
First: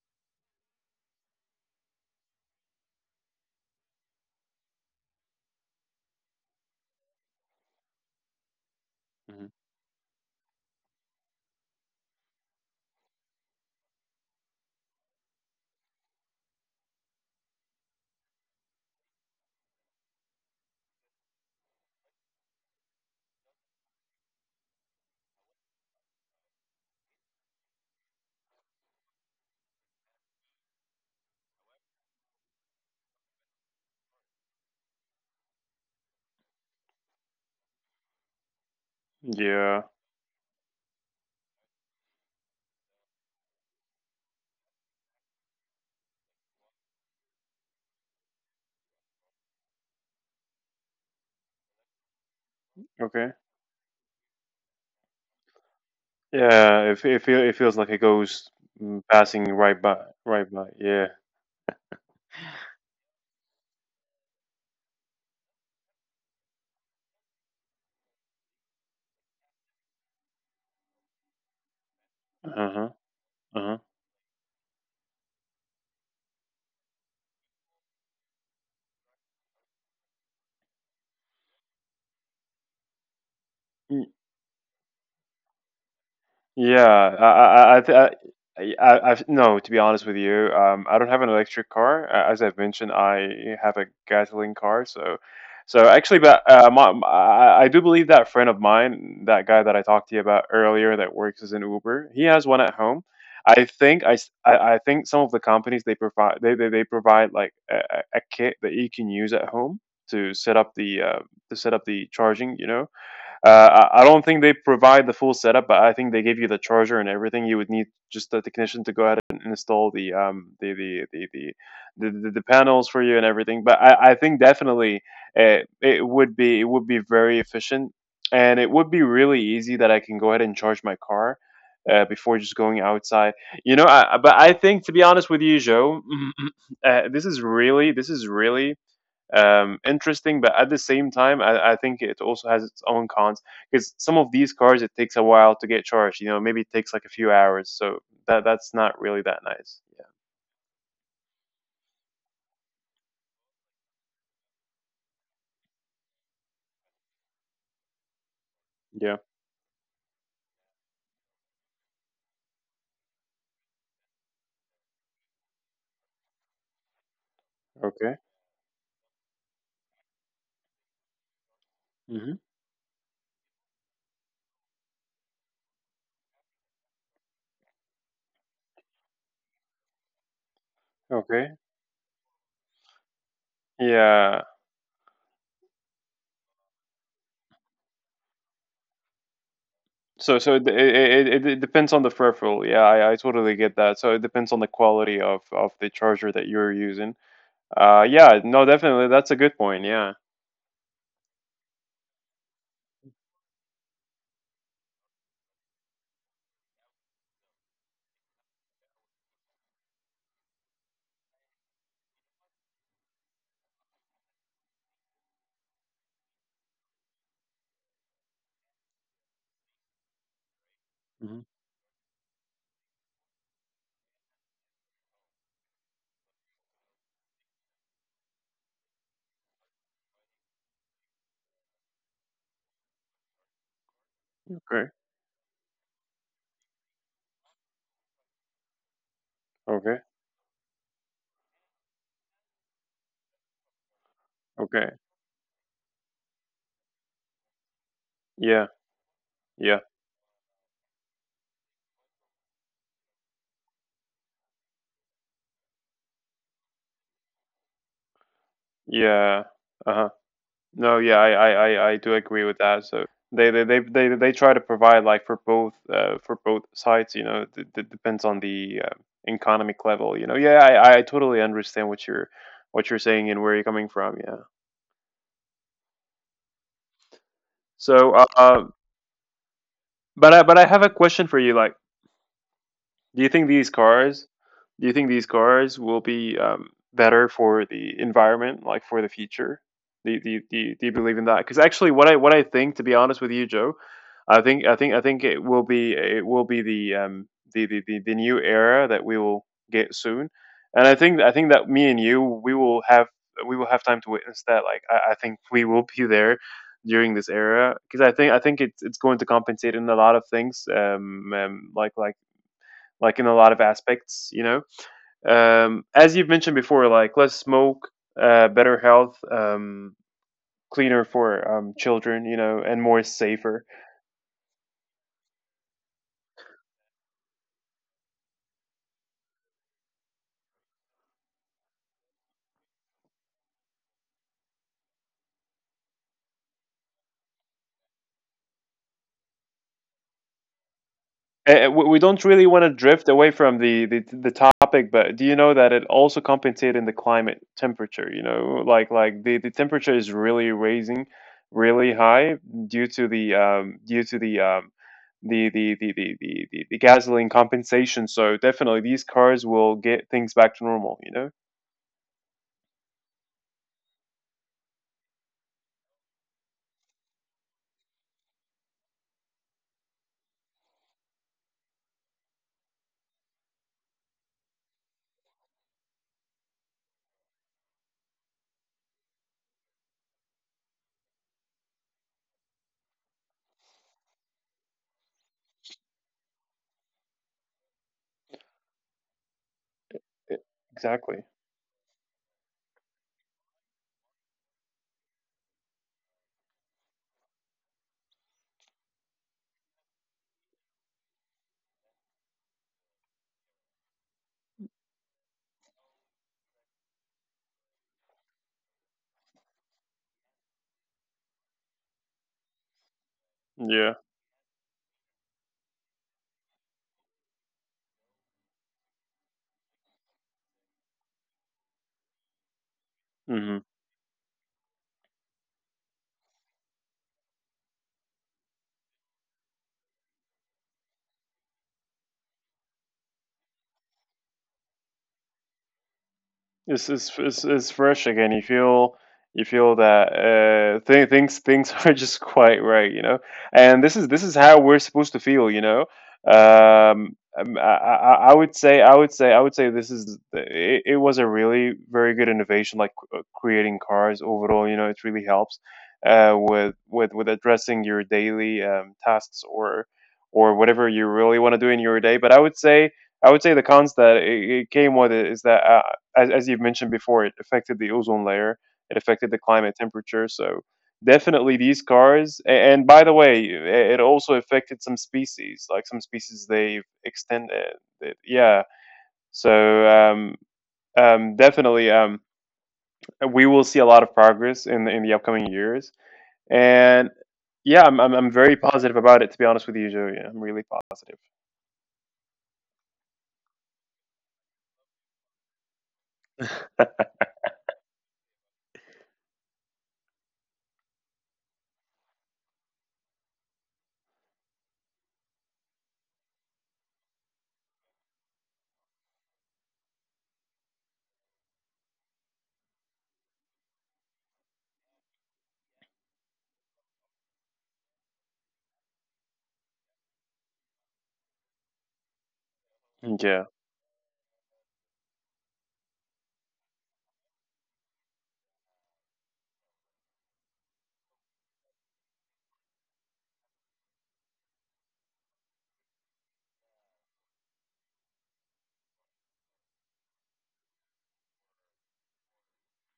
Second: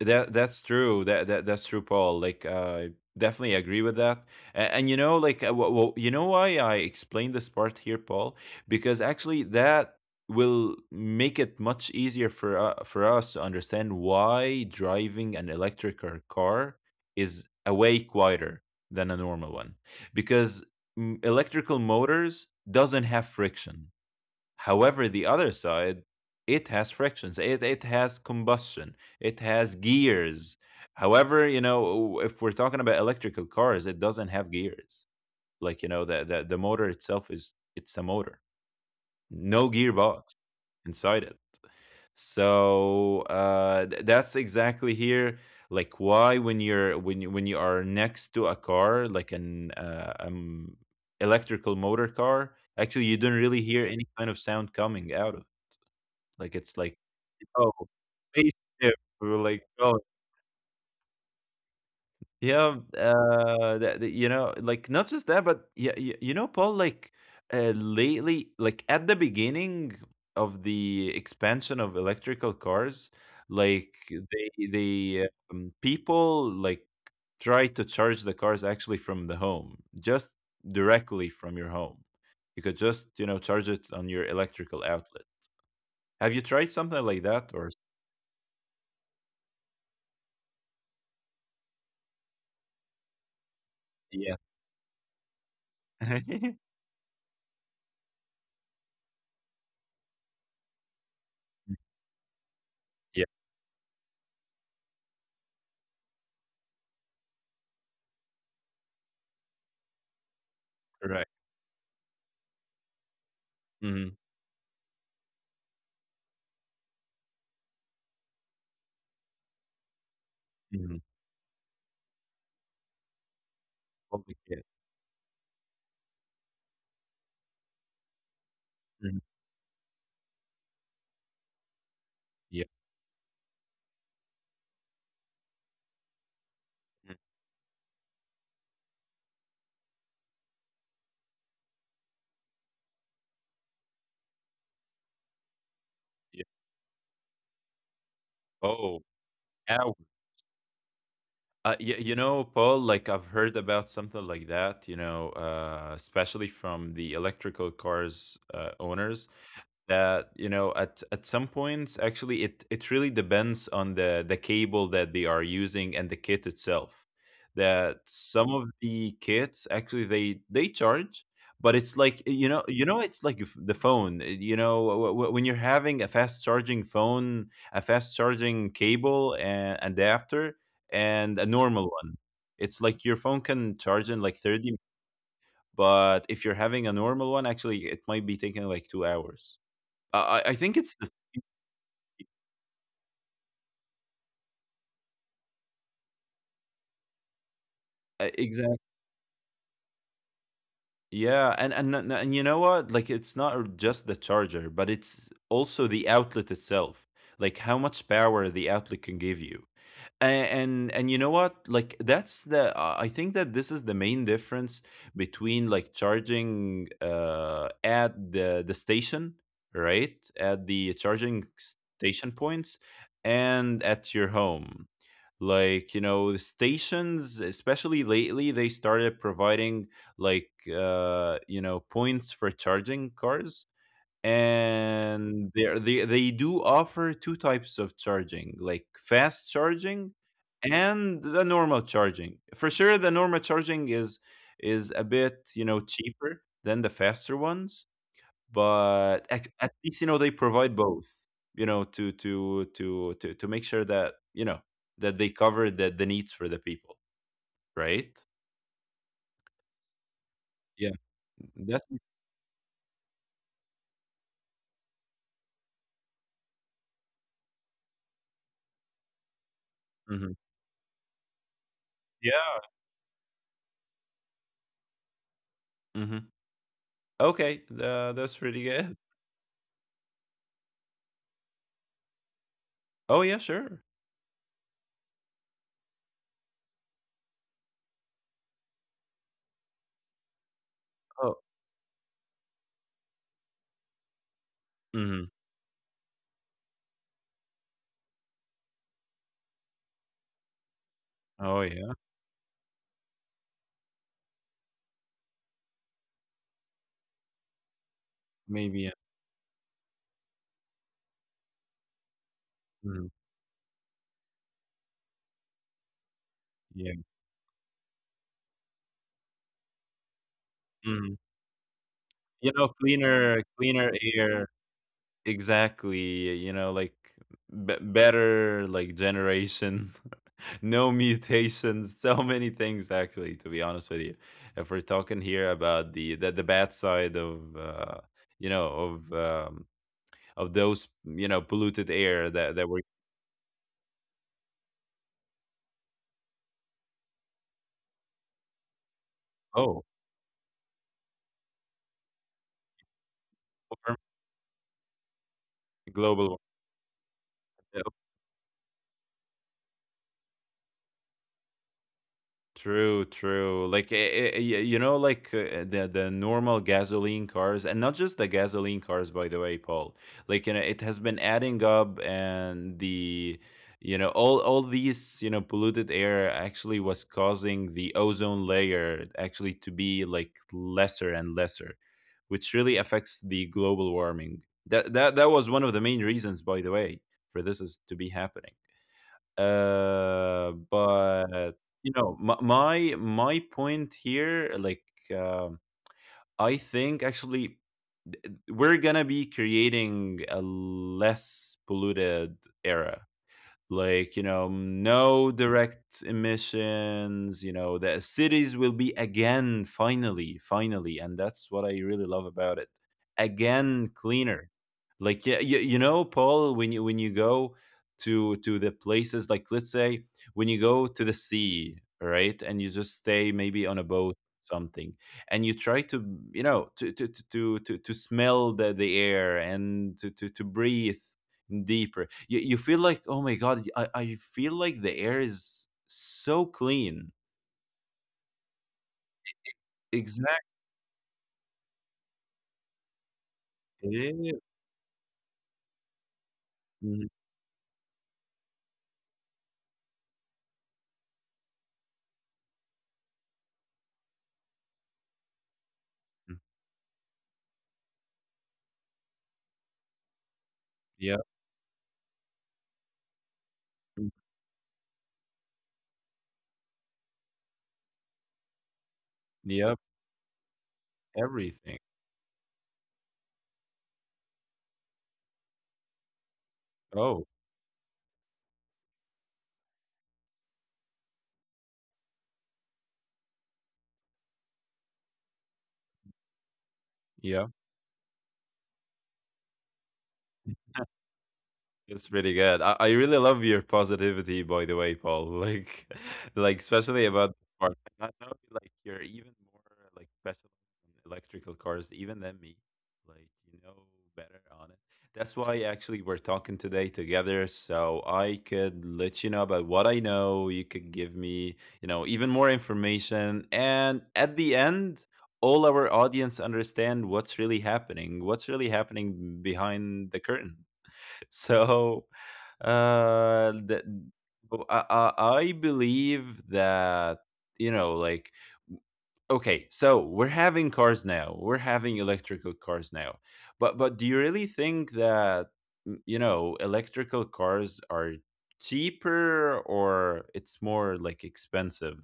[SPEAKER 1] That that's true, Paul, like I definitely agree with that. And you know like, you know why I explained this part here, Paul, because actually
[SPEAKER 2] Hmm.
[SPEAKER 1] that will make it much easier for us to understand why driving an electric or car is a way quieter than a normal one, because mm, electrical motors doesn't have friction. However, the other side, it has frictions, it has combustion, it has gears. However, you know, if we're talking about electrical cars, it doesn't have gears. Like, you know, the motor itself is it's a motor. No
[SPEAKER 2] Yeah.
[SPEAKER 1] gearbox inside it. So that's exactly here like why when you're when you are next to a car like an electrical motor car, actually you
[SPEAKER 2] Okay.
[SPEAKER 1] don't really hear any kind of sound coming out of, like, it's
[SPEAKER 2] Yeah.
[SPEAKER 1] like,
[SPEAKER 2] It
[SPEAKER 1] "Oh,
[SPEAKER 2] feels like it goes,
[SPEAKER 1] spaceship." We were
[SPEAKER 2] passing
[SPEAKER 1] like,
[SPEAKER 2] right by,
[SPEAKER 1] "Oh."
[SPEAKER 2] right by. Yeah.
[SPEAKER 1] Yeah, that that you know, like, not just that, but yeah, y you know, Paul, like, lately like, at the beginning of the expansion of electrical
[SPEAKER 2] Uh huh.
[SPEAKER 1] cars,
[SPEAKER 2] Uh
[SPEAKER 1] like, people, like, try to charge the cars actually from the home, just directly from your home. You could just, you know, charge it
[SPEAKER 2] huh.
[SPEAKER 1] on your electrical outlet. Have you tried
[SPEAKER 2] Yeah,
[SPEAKER 1] something like that or
[SPEAKER 2] I, th- I, I've no. To be honest with you, I don't have an electric car. As I've mentioned, I have a
[SPEAKER 1] Yeah.
[SPEAKER 2] gasoline car. So, so actually, but I do believe that friend of mine, that guy that I talked to you about earlier, that works as an
[SPEAKER 1] Mm,
[SPEAKER 2] Uber, he has one at home.
[SPEAKER 1] yeah,
[SPEAKER 2] I think I think some of the companies they provide like a kit that you can use at home to set up the
[SPEAKER 1] correct.
[SPEAKER 2] to set up the charging. Uh, I
[SPEAKER 1] Mhm,
[SPEAKER 2] don't think they provide the full setup, but I think they give you the charger and everything you would need. Just the technician to go ahead and install the um the the
[SPEAKER 1] mhm.
[SPEAKER 2] the the the, the, the panels for you and everything. But I think
[SPEAKER 1] Holy shit.
[SPEAKER 2] definitely it would be very efficient, and it would be
[SPEAKER 1] Mhm,
[SPEAKER 2] really easy that I can go ahead and charge my car before just
[SPEAKER 1] yeah,
[SPEAKER 2] going outside. But I think to be honest with you, Joe,
[SPEAKER 1] mm,
[SPEAKER 2] this is really interesting, but at the same time, I think it also has its own cons because some of these cars it takes a while to get charged. You know,
[SPEAKER 1] yeah.
[SPEAKER 2] maybe it takes like a few hours, so that's not
[SPEAKER 1] Oh,
[SPEAKER 2] really that nice.
[SPEAKER 1] now you know, Paul, like I've heard about something like that, you know, especially from the electrical cars
[SPEAKER 2] Yeah. Yeah.
[SPEAKER 1] owners, that you know at some points actually it really depends on the cable that they are using and the kit itself, that
[SPEAKER 2] Okay.
[SPEAKER 1] some of the kits actually they charge, but it's like
[SPEAKER 2] Hmm.
[SPEAKER 1] you know, you know it's like if the phone, you know, when you're having a fast charging phone, a fast charging cable and adapter, and a
[SPEAKER 2] Okay.
[SPEAKER 1] normal one. It's like your phone can charge in like
[SPEAKER 2] Yeah.
[SPEAKER 1] 30, but if you're having a normal one, actually, it might be taking like 2 hours. I,
[SPEAKER 2] So so
[SPEAKER 1] I
[SPEAKER 2] it,
[SPEAKER 1] think it's the
[SPEAKER 2] it it it depends on the peripheral. Yeah, I totally get that. So it depends on the quality of the charger that you're using. Yeah. No,
[SPEAKER 1] exactly.
[SPEAKER 2] definitely, that's a good point. Yeah.
[SPEAKER 1] Yeah, and you know what? Like, it's not just the charger, but it's also the outlet itself. Like, how much power the outlet can give you. And you know what, like that's the I think that this is the main difference between like charging at the station, right, at the
[SPEAKER 2] Hmm.
[SPEAKER 1] charging station points, and at your home. Like you know the stations, especially lately, they started providing like you know points for charging cars,
[SPEAKER 2] Okay.
[SPEAKER 1] and they do offer two types of charging, like fast
[SPEAKER 2] Okay.
[SPEAKER 1] charging and the normal charging. For sure the normal charging
[SPEAKER 2] Okay.
[SPEAKER 1] is a bit you know cheaper than the faster ones,
[SPEAKER 2] Yeah.
[SPEAKER 1] but
[SPEAKER 2] Yeah.
[SPEAKER 1] at least you know they provide both, you know, to make sure that you know that they cover the needs for the people, right?
[SPEAKER 2] Yeah. Uh huh. No, yeah,
[SPEAKER 1] yeah
[SPEAKER 2] I do
[SPEAKER 1] that's
[SPEAKER 2] agree with that. So they they try to provide like for both sides. You know, it depends on the economic level. You know, yeah,
[SPEAKER 1] Mhm.
[SPEAKER 2] I totally understand what you're
[SPEAKER 1] Yeah,
[SPEAKER 2] saying and where you're coming from. Yeah.
[SPEAKER 1] hmm,
[SPEAKER 2] So,
[SPEAKER 1] okay, that's pretty good.
[SPEAKER 2] but but I have a question for you. Like, do you think these
[SPEAKER 1] Oh yeah,
[SPEAKER 2] cars,
[SPEAKER 1] sure.
[SPEAKER 2] do you think these cars will be better for the environment, like for the future? Do you believe in that? Because actually,
[SPEAKER 1] Oh
[SPEAKER 2] what I think, to be honest with you, Joe, I think
[SPEAKER 1] mhm.
[SPEAKER 2] it will be the the new era that we will get soon, and I think that me and you
[SPEAKER 1] Oh, yeah,
[SPEAKER 2] we will have time to witness that. Like I think we will be there during this era because I think it's going to
[SPEAKER 1] maybe, yeah.
[SPEAKER 2] compensate in a lot of things, like in a lot of
[SPEAKER 1] Mhm,
[SPEAKER 2] aspects, you know. As you've mentioned before, like less
[SPEAKER 1] yeah,
[SPEAKER 2] smoke, better health, cleaner for
[SPEAKER 1] mhm,
[SPEAKER 2] children, you know, and more
[SPEAKER 1] you know,
[SPEAKER 2] safer.
[SPEAKER 1] cleaner air, exactly, you know, like, b better, like, generation, no mutations, so many things actually, to be honest with you. If we're talking here about the bad side of, you know, of those,
[SPEAKER 2] Eh, we
[SPEAKER 1] you know,
[SPEAKER 2] don't really want
[SPEAKER 1] polluted
[SPEAKER 2] to
[SPEAKER 1] air
[SPEAKER 2] drift away
[SPEAKER 1] that that
[SPEAKER 2] from
[SPEAKER 1] we
[SPEAKER 2] the, the topic, but do you know that it also compensates in the climate temperature? You know, like the temperature is really
[SPEAKER 1] oh,
[SPEAKER 2] raising, really high due to the the
[SPEAKER 1] global warming.
[SPEAKER 2] gasoline compensation. So
[SPEAKER 1] Yeah,
[SPEAKER 2] definitely, these cars will get things back to normal. You know,
[SPEAKER 1] true, true. Like you know, like the normal gasoline cars, and not just the gasoline cars, by the way, Paul. Like you know, it has been adding up, and the you know all these you know polluted air actually was causing the ozone layer actually to be like lesser and lesser, which really affects the global warming. That was one of the main reasons, by the way, for this is to be happening.
[SPEAKER 2] eh, exactly.
[SPEAKER 1] But you know, my point here, like, um, I think actually we're gonna be creating a less polluted era, like you know no direct emissions, you know the cities will be again, finally, and that's what I really love about it.
[SPEAKER 2] Yeah.
[SPEAKER 1] Again, cleaner. Like yeah, you know, Paul, when you go to the places, like let's say when you go to the sea, right, and you just stay
[SPEAKER 2] Mhm.
[SPEAKER 1] maybe on a boat, something, and you try to, you know, to smell the air, and to, to breathe deeper. You feel like, oh my god, I feel like the air is so clean.
[SPEAKER 2] It's fresh again. You feel that
[SPEAKER 1] Exactly.
[SPEAKER 2] things things are just quite right, you know. And this is
[SPEAKER 1] Yeah.
[SPEAKER 2] how we're supposed to feel, you know.
[SPEAKER 1] Mhm.
[SPEAKER 2] I would say this is it, it was a really very good innovation, like creating cars overall. You know, it really helps with addressing your daily tasks or whatever you
[SPEAKER 1] Yep.
[SPEAKER 2] really want to do in your day. But I would say the cons
[SPEAKER 1] Mm,
[SPEAKER 2] that it came with it is that as you've mentioned before, it affected the ozone layer, it affected the climate
[SPEAKER 1] yep.
[SPEAKER 2] temperature. So definitely these
[SPEAKER 1] Everything.
[SPEAKER 2] cars. And by the way, it also affected some species, like some species they've
[SPEAKER 1] Oh,
[SPEAKER 2] extended. Yeah. So um, definitely, we will see a lot of progress in the upcoming years. And
[SPEAKER 1] yeah.
[SPEAKER 2] yeah, I'm very positive about it. To be honest with you, Joey, I'm really positive.
[SPEAKER 1] It's pretty good. I really love your positivity, by the way, Paul. Like, like especially about this part. I know like you're even more like special in electrical cars even than me. Like you know better on it. That's why actually we're talking today together, so I could let you know about what I know. You could give me, you know, even more information, and at the end. All our audience understand what's really happening behind the curtain. So
[SPEAKER 2] Yeah.
[SPEAKER 1] that oh, I believe that you know, like, okay, so we're having cars now. We're having electrical cars now, but do you really think that you know, electrical cars are cheaper or it's more like expensive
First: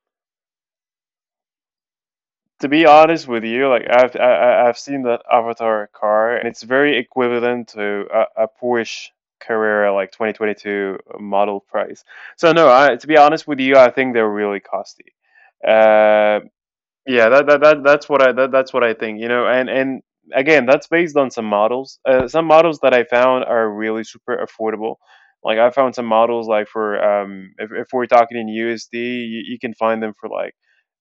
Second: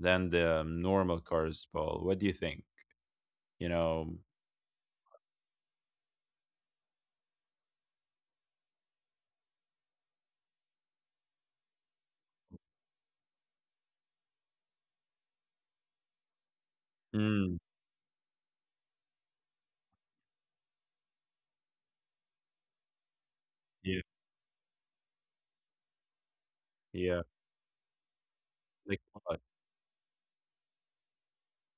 [SPEAKER 1] than the normal cars, Paul? What do you think?
[SPEAKER 2] To be honest with
[SPEAKER 1] You
[SPEAKER 2] you, like
[SPEAKER 1] know,
[SPEAKER 2] I've seen that Avatar car, and it's very equivalent to a Porsche Carrera like 2022 model price. So no, I, to be honest with you, I think they're really costly. Uh,
[SPEAKER 1] mm,
[SPEAKER 2] yeah, that's what I that's what I think, you know, and again, that's based on some models. Some models that I
[SPEAKER 1] yeah,
[SPEAKER 2] found are really super affordable. Like I found some models
[SPEAKER 1] yeah,
[SPEAKER 2] like for if we're
[SPEAKER 1] like
[SPEAKER 2] talking in
[SPEAKER 1] what?
[SPEAKER 2] USD, you can find them for like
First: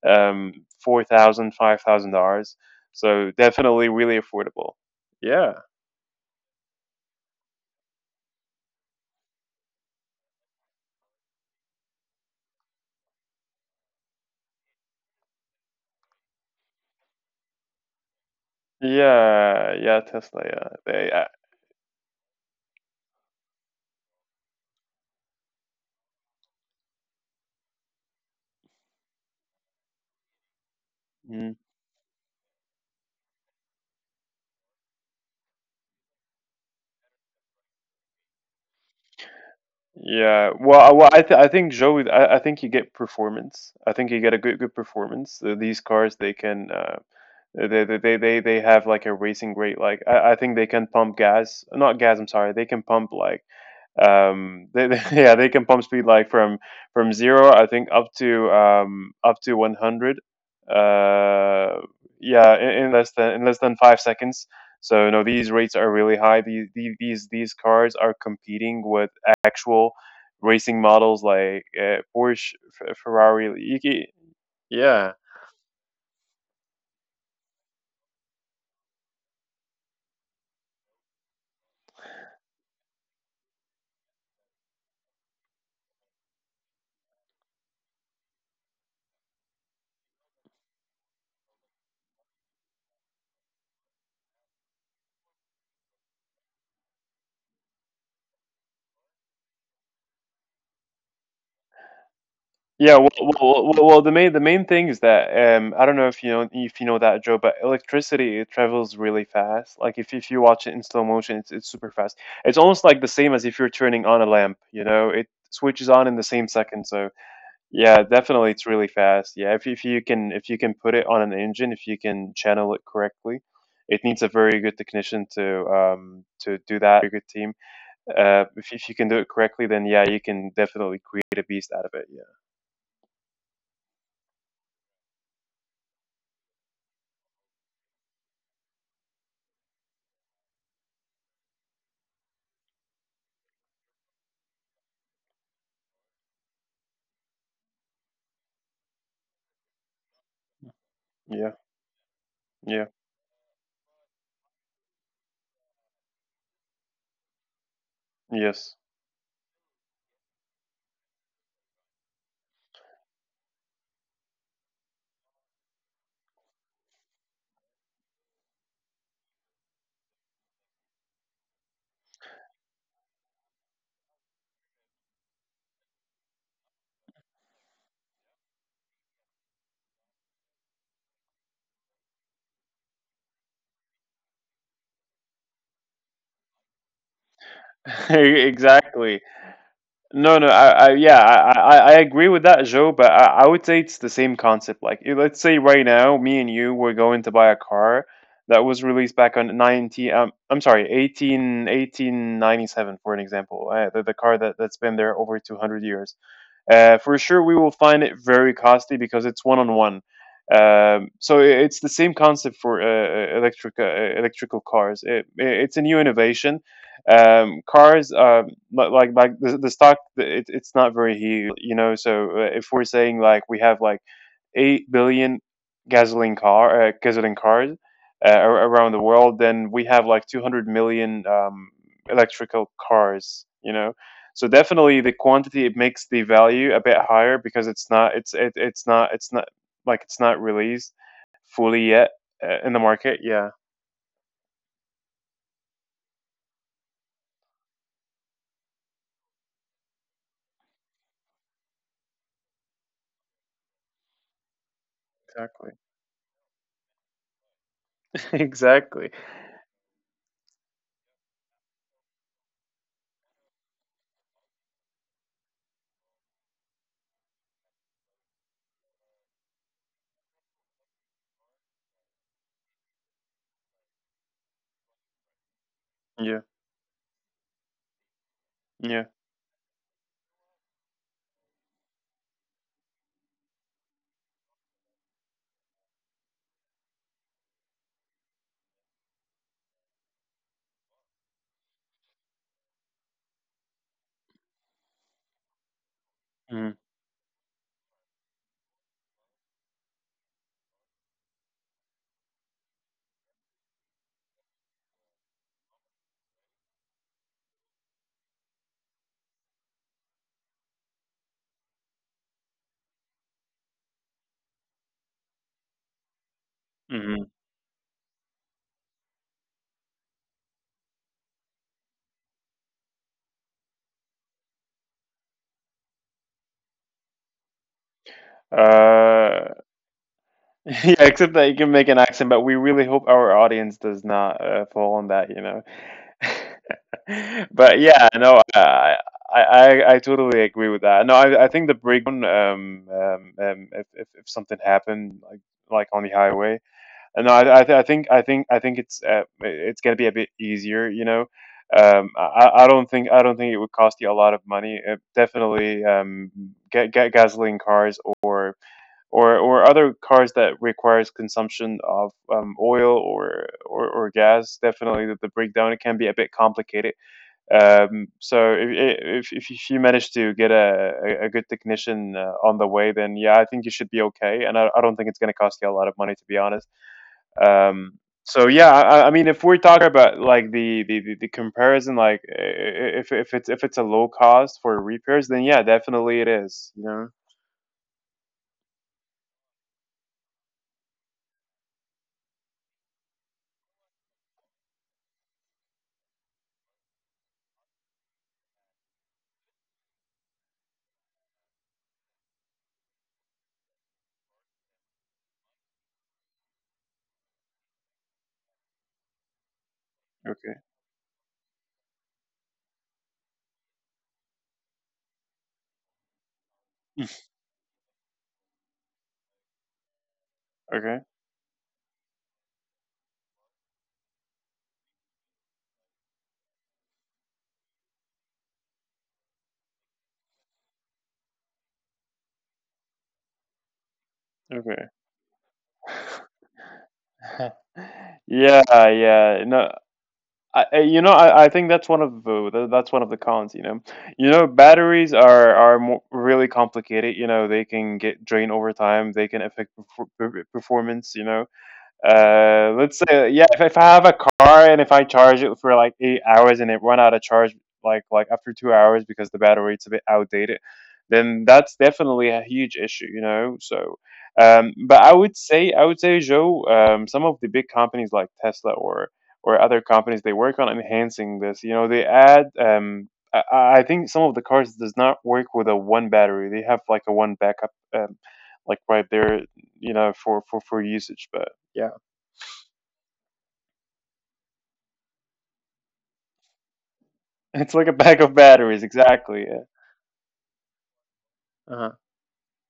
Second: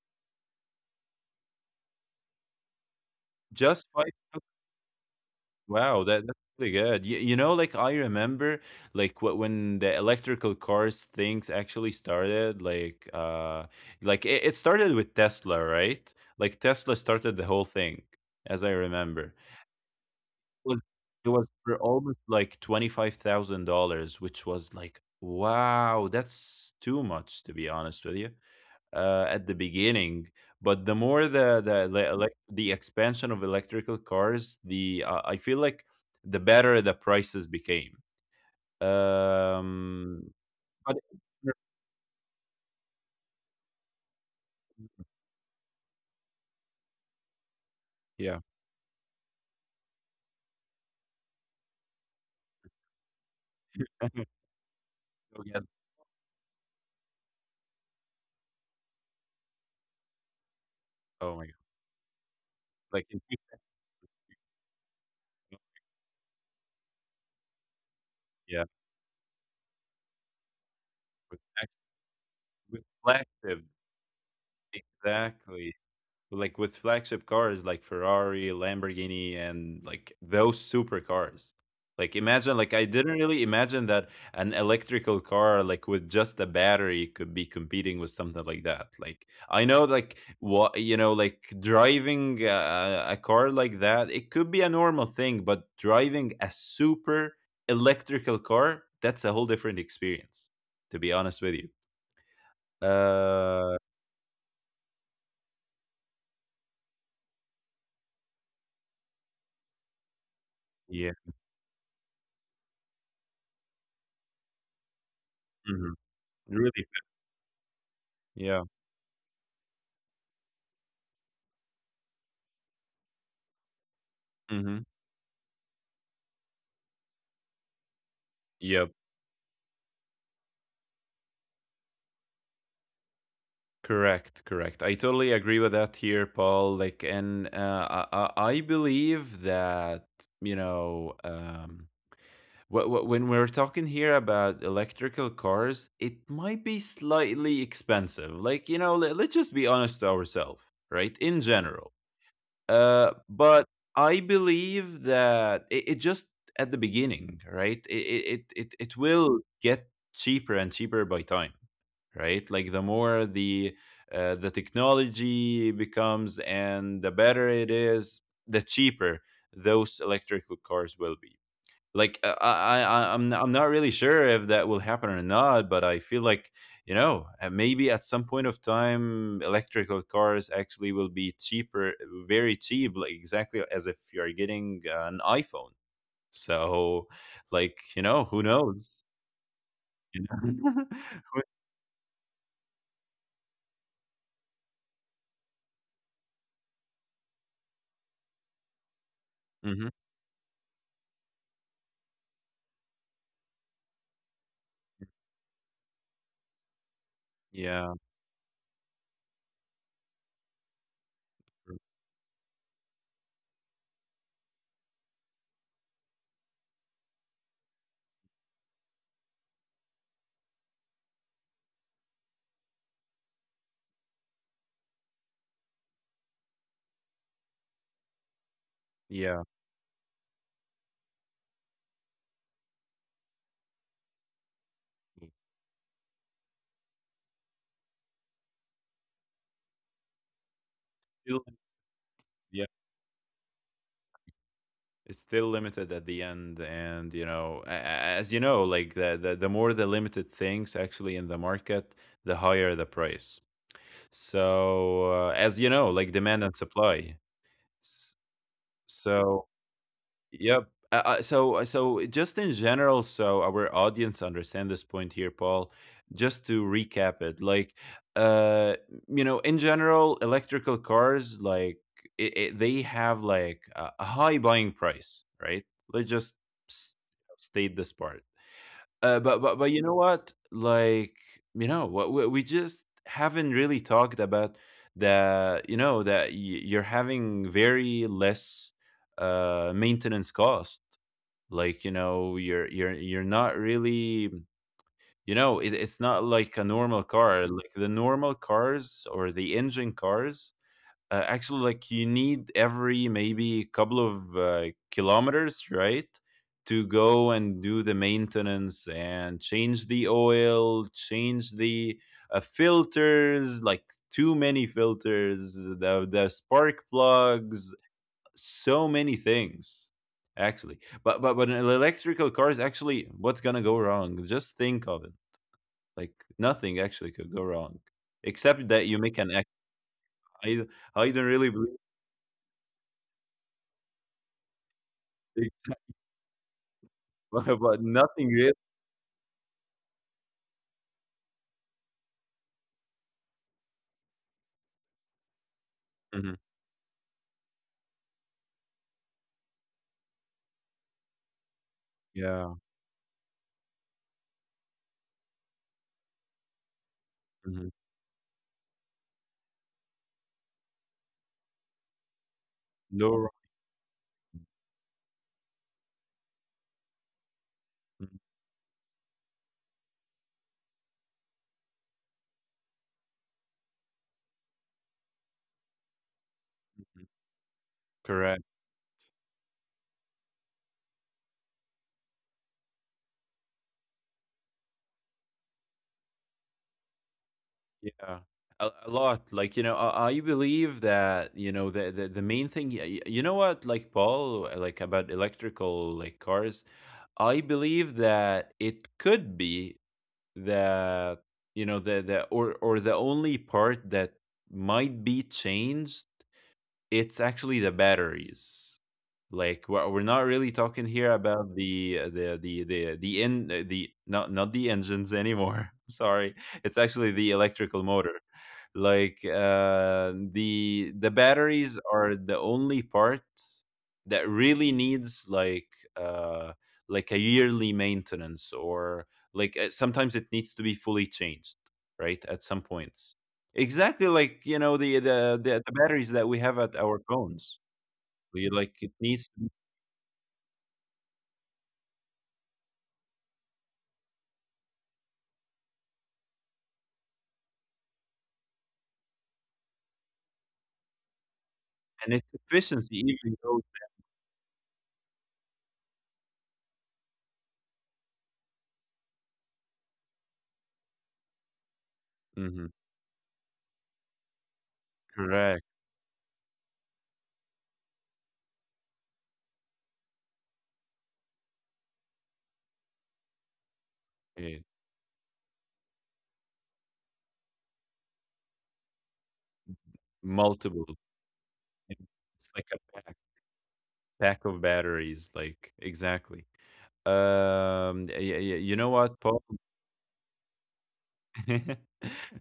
[SPEAKER 2] um 4,000, $5,000. So
[SPEAKER 1] Just
[SPEAKER 2] definitely
[SPEAKER 1] five?
[SPEAKER 2] really affordable. Yeah.
[SPEAKER 1] Wow, that's really good. You know, like I remember, when the electrical cars things actually started, like it started with Tesla, right? Like Tesla started the whole thing, as I remember.
[SPEAKER 2] Yeah, yeah, Tesla,
[SPEAKER 1] It was
[SPEAKER 2] yeah. They,
[SPEAKER 1] it was for almost like $25,000, which was like, wow, that's too much, to be honest with you, at the beginning. But the more
[SPEAKER 2] yeah.
[SPEAKER 1] the expansion of electrical cars, the I feel like the better the prices became. Um,
[SPEAKER 2] Yeah,
[SPEAKER 1] but
[SPEAKER 2] well, I think Joey, I think you get performance. I think you get a good good performance. These cars, they can,
[SPEAKER 1] yeah,
[SPEAKER 2] they have like a racing rate. Like I think they can pump gas, not gas. I'm sorry, they can pump like yeah
[SPEAKER 1] oh,
[SPEAKER 2] they
[SPEAKER 1] yes.
[SPEAKER 2] can pump speed like from zero I think up to up to 100,
[SPEAKER 1] Oh my god,
[SPEAKER 2] uh yeah
[SPEAKER 1] like in
[SPEAKER 2] in less
[SPEAKER 1] 2000,
[SPEAKER 2] than 5 seconds. So no, these rates are really high. These cars are
[SPEAKER 1] yeah,
[SPEAKER 2] competing with actual racing models
[SPEAKER 1] with,
[SPEAKER 2] like
[SPEAKER 1] act-
[SPEAKER 2] Porsche,
[SPEAKER 1] with
[SPEAKER 2] Ferrari. Like,
[SPEAKER 1] flagship,
[SPEAKER 2] yeah.
[SPEAKER 1] exactly. Like with flagship cars like Ferrari, Lamborghini, and like those supercars. Like imagine, like I didn't really imagine that an electrical car, like with just a battery, could be competing with something like that. Like I know, like what you know, like driving a car like that, it could be a normal thing, but driving a super electrical car, that's a whole different experience. To be honest with you,
[SPEAKER 2] Yeah,
[SPEAKER 1] uh,
[SPEAKER 2] well, the main thing is that I don't know if you know that Joe, but electricity it travels really fast. Like if you watch it in slow
[SPEAKER 1] yeah,
[SPEAKER 2] motion, it's super fast. It's almost like the same as if you're turning on a lamp. You know, it switches on
[SPEAKER 1] mhm,
[SPEAKER 2] in the same second.
[SPEAKER 1] really,
[SPEAKER 2] So yeah, definitely, it's
[SPEAKER 1] yeah.
[SPEAKER 2] really fast. Yeah, if you can put it on an engine, if you can channel it correctly, it needs a very good
[SPEAKER 1] Mhm.
[SPEAKER 2] technician to do that. Very good team. If you can do
[SPEAKER 1] Yep.
[SPEAKER 2] it correctly, then yeah, you can definitely create a beast out of it. Yeah,
[SPEAKER 1] Correct, correct. I totally agree with that here, Paul. Like, and I believe that, you know, when we're talking here about electrical cars, it might be slightly expensive. Like, you know, let's just be honest to ourselves, right? In
[SPEAKER 2] yeah.
[SPEAKER 1] general.
[SPEAKER 2] Yeah.
[SPEAKER 1] But I believe that it just at the beginning, right? It, it it it
[SPEAKER 2] Yes,
[SPEAKER 1] it will get cheaper and cheaper by time, right? Like the more the technology becomes and the better it is, the cheaper those electrical cars will be. Like I'm not really sure if that will happen or not, but I feel like, you know, maybe at some point of time electrical cars actually will be cheaper, very cheap, like exactly as if you are getting an iPhone. So, like, you know, who
[SPEAKER 2] exactly.
[SPEAKER 1] knows?
[SPEAKER 2] No, no,
[SPEAKER 1] You
[SPEAKER 2] I yeah,
[SPEAKER 1] know?
[SPEAKER 2] I
[SPEAKER 1] Who—
[SPEAKER 2] agree with that, Joe. But I would say it's the same concept. Like, eh, let's say right now, me and you were going to buy a car that was released back on 19.
[SPEAKER 1] mhm.
[SPEAKER 2] I'm sorry, 18, 1897, for an example. The car that that's been there over 200 years. For sure, we will find it
[SPEAKER 1] Yeah,
[SPEAKER 2] very costly because it's one on one. So it's the same concept for electric electrical cars. It's a new innovation. Cars, like the stock, it, it's not very huge, you know. So if we're saying like we have like 8 billion gasoline cars ar- around the world,
[SPEAKER 1] yeah.
[SPEAKER 2] then we have like 200 million electrical cars, you know. So definitely the quantity it makes the value a bit higher because it's not released
[SPEAKER 1] Feel—
[SPEAKER 2] fully yet in the market. Yeah,
[SPEAKER 1] it's still limited at the end, and you know, as you know, like, the more the limited things actually in the market, the higher the price. So as
[SPEAKER 2] exactly,
[SPEAKER 1] you know, like, demand and supply. S—
[SPEAKER 2] exactly.
[SPEAKER 1] so yep. So just in general, so our audience understand this point here, Paul. Just to recap it, like uh, you know, in general, electrical cars, like they have like a high buying price, right? Let's just
[SPEAKER 2] Yeah,
[SPEAKER 1] s— state this part. Uh,
[SPEAKER 2] yeah.
[SPEAKER 1] but but but you know what? Like, you know, what we just haven't really talked about that. You know that you're having very less maintenance cost. Like, you know, you're you're not really. You know, it, it's not like a
[SPEAKER 2] Mm-hmm.
[SPEAKER 1] normal car. Like the normal cars or the engine cars, actually, like, you need every maybe couple of kilometers, right, to go and do the maintenance and change the oil, change the filters, like too many filters, the spark
[SPEAKER 2] Mm-hmm.
[SPEAKER 1] plugs, so many things actually. But an electrical car is actually what's gonna go wrong? Just think of it. Like, nothing actually could go wrong, except that you make an
[SPEAKER 2] Uh,
[SPEAKER 1] accident. I
[SPEAKER 2] yeah,
[SPEAKER 1] I don't
[SPEAKER 2] except
[SPEAKER 1] really
[SPEAKER 2] that you
[SPEAKER 1] believe.
[SPEAKER 2] can make an accent, but we really hope our audience does not fall on that, you know.
[SPEAKER 1] But
[SPEAKER 2] But yeah,
[SPEAKER 1] nothing
[SPEAKER 2] no,
[SPEAKER 1] real.
[SPEAKER 2] I totally agree with that. No, I think the breakdown, if something happened like on the
[SPEAKER 1] Mhm.
[SPEAKER 2] highway, and no, I, th- I think I think I think it's gonna be a bit easier, you know.
[SPEAKER 1] Yeah,
[SPEAKER 2] I don't think it would cost you a lot of money. Definitely, get gasoline
[SPEAKER 1] mhm.
[SPEAKER 2] cars or other cars that requires consumption of oil
[SPEAKER 1] No r—
[SPEAKER 2] or, or gas. Definitely, the breakdown it can be a bit complicated.
[SPEAKER 1] mhm,
[SPEAKER 2] So if you manage to get a good technician on the way, then yeah, I think you should be okay. And I don't think it's going to cost you a lot of money, to be honest.
[SPEAKER 1] mhm.
[SPEAKER 2] Um,
[SPEAKER 1] Correct,
[SPEAKER 2] so yeah, I mean, if we're talking about like the comparison, like if it's a low cost for repairs, then yeah, definitely it is. You know.
[SPEAKER 1] yeah. A lot, like, you know, I believe that, you know, the main thing, y y you know what, like, Paul, like, about electrical, like, cars, I believe that it could be that, you know, the or the only part that might be changed, it's actually the batteries. Like, we're not really
[SPEAKER 2] Okay.
[SPEAKER 1] talking here about the not not the engines anymore. Sorry, it's actually the electrical motor. Like
[SPEAKER 2] Okay.
[SPEAKER 1] the batteries are the only part that really needs uh, like a yearly maintenance, or like sometimes it needs to be fully changed, right? At some points, exactly like, you know,
[SPEAKER 2] Okay.
[SPEAKER 1] the batteries that we have at our phones. We, like,
[SPEAKER 2] Yeah,
[SPEAKER 1] it needs—
[SPEAKER 2] yeah. No, I— you know, I think that's one of that's one of the cons. You know, batteries are mo really complicated. You know, they can get drained over time. They can affect performance. You know,
[SPEAKER 1] and its efficiency
[SPEAKER 2] let's say
[SPEAKER 1] even
[SPEAKER 2] yeah,
[SPEAKER 1] goes—
[SPEAKER 2] if I have a car and if I charge it for like 8 hours and it run out of charge like after 2 hours because the battery's a bit outdated, then that's definitely a huge
[SPEAKER 1] mhm,
[SPEAKER 2] issue, you know. So, but I would say
[SPEAKER 1] correct,
[SPEAKER 2] I would say Joe, some of the big companies like Tesla or other companies they work on enhancing this. You know, they add. I think some of the cars
[SPEAKER 1] yeah,
[SPEAKER 2] does not work with a one battery. They have like a one backup, like right there, you know, for
[SPEAKER 1] multiple,
[SPEAKER 2] usage. But yeah.
[SPEAKER 1] yeah, it's like a pack— pack of batteries, like exactly.
[SPEAKER 2] It's like a pack of batteries,
[SPEAKER 1] Y— you know
[SPEAKER 2] exactly.
[SPEAKER 1] what,
[SPEAKER 2] Yeah.
[SPEAKER 1] Paul?
[SPEAKER 2] Uh-huh.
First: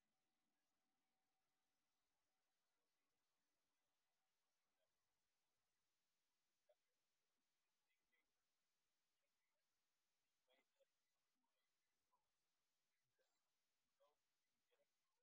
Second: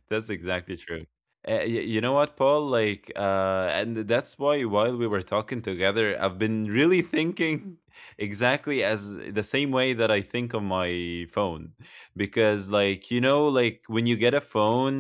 [SPEAKER 1] That's exactly true. You know what, Paul? Like, and that's why while we were talking together, I've been really thinking exactly as the same way that I think on my phone. Because, like, you know, like, when you get a phone,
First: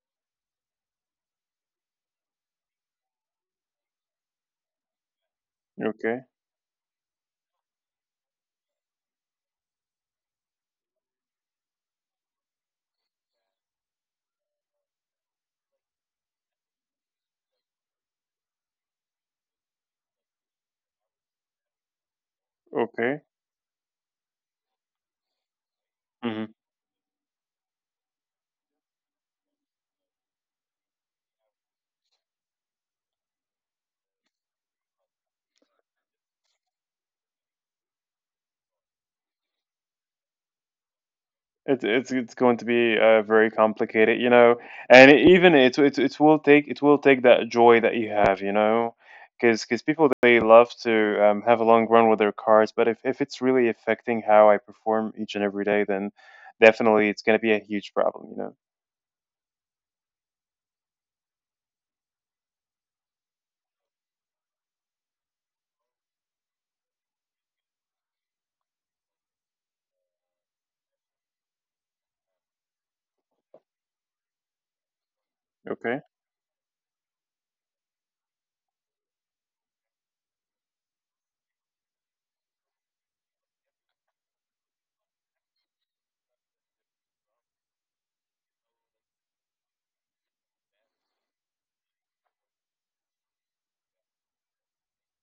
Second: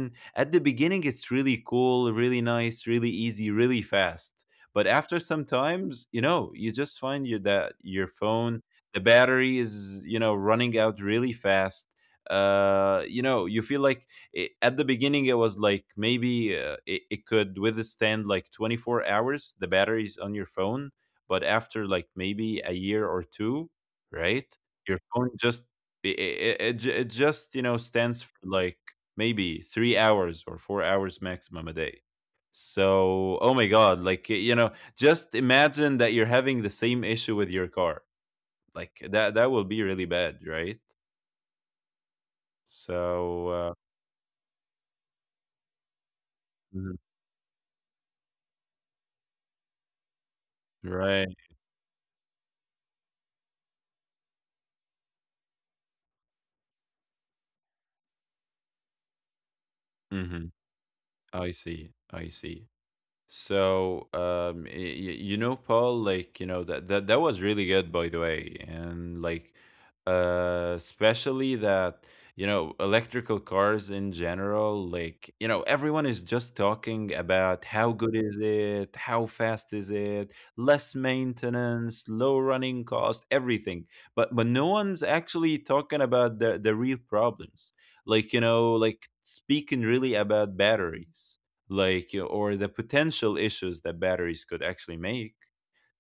[SPEAKER 1] at the beginning, it's really cool, really nice, really easy, really fast. But after
[SPEAKER 2] Okay.
[SPEAKER 1] some times, you know, you just find your that your phone, the battery is, you know, running out really fast. You know, you feel like at the beginning it was like maybe it could withstand like 24 hours, the batteries on your phone, but after
[SPEAKER 2] Okay.
[SPEAKER 1] like maybe a year or two, right, your phone
[SPEAKER 2] hmm
[SPEAKER 1] just— it just, you know, stands for like maybe 3 hours or 4 hours maximum a day. So, oh my god, like, you know, just imagine that you're having the same issue with your car. Like, that that will be really bad, right?
[SPEAKER 2] it's going to be very
[SPEAKER 1] So
[SPEAKER 2] complicated, you know. And it, even it's it will take that
[SPEAKER 1] mhm.
[SPEAKER 2] joy that you have, you know, because people they love to have a
[SPEAKER 1] Right.
[SPEAKER 2] long run with their cars, but if it's really affecting how I perform each and every day, then definitely it's going to be a huge problem, you know.
[SPEAKER 1] Mhm. I see. Oh, I see. So, you know, Paul, like, you know, that was really good, by the way, and like, especially that, you know, electrical cars in general, like, you know, everyone
[SPEAKER 2] Okay.
[SPEAKER 1] is just talking about how good is it, how fast is it, less maintenance, low running cost, everything. But no one's actually talking about the real problems, like, you know, like speaking really about batteries, like, you know, or the potential issues that batteries could actually make.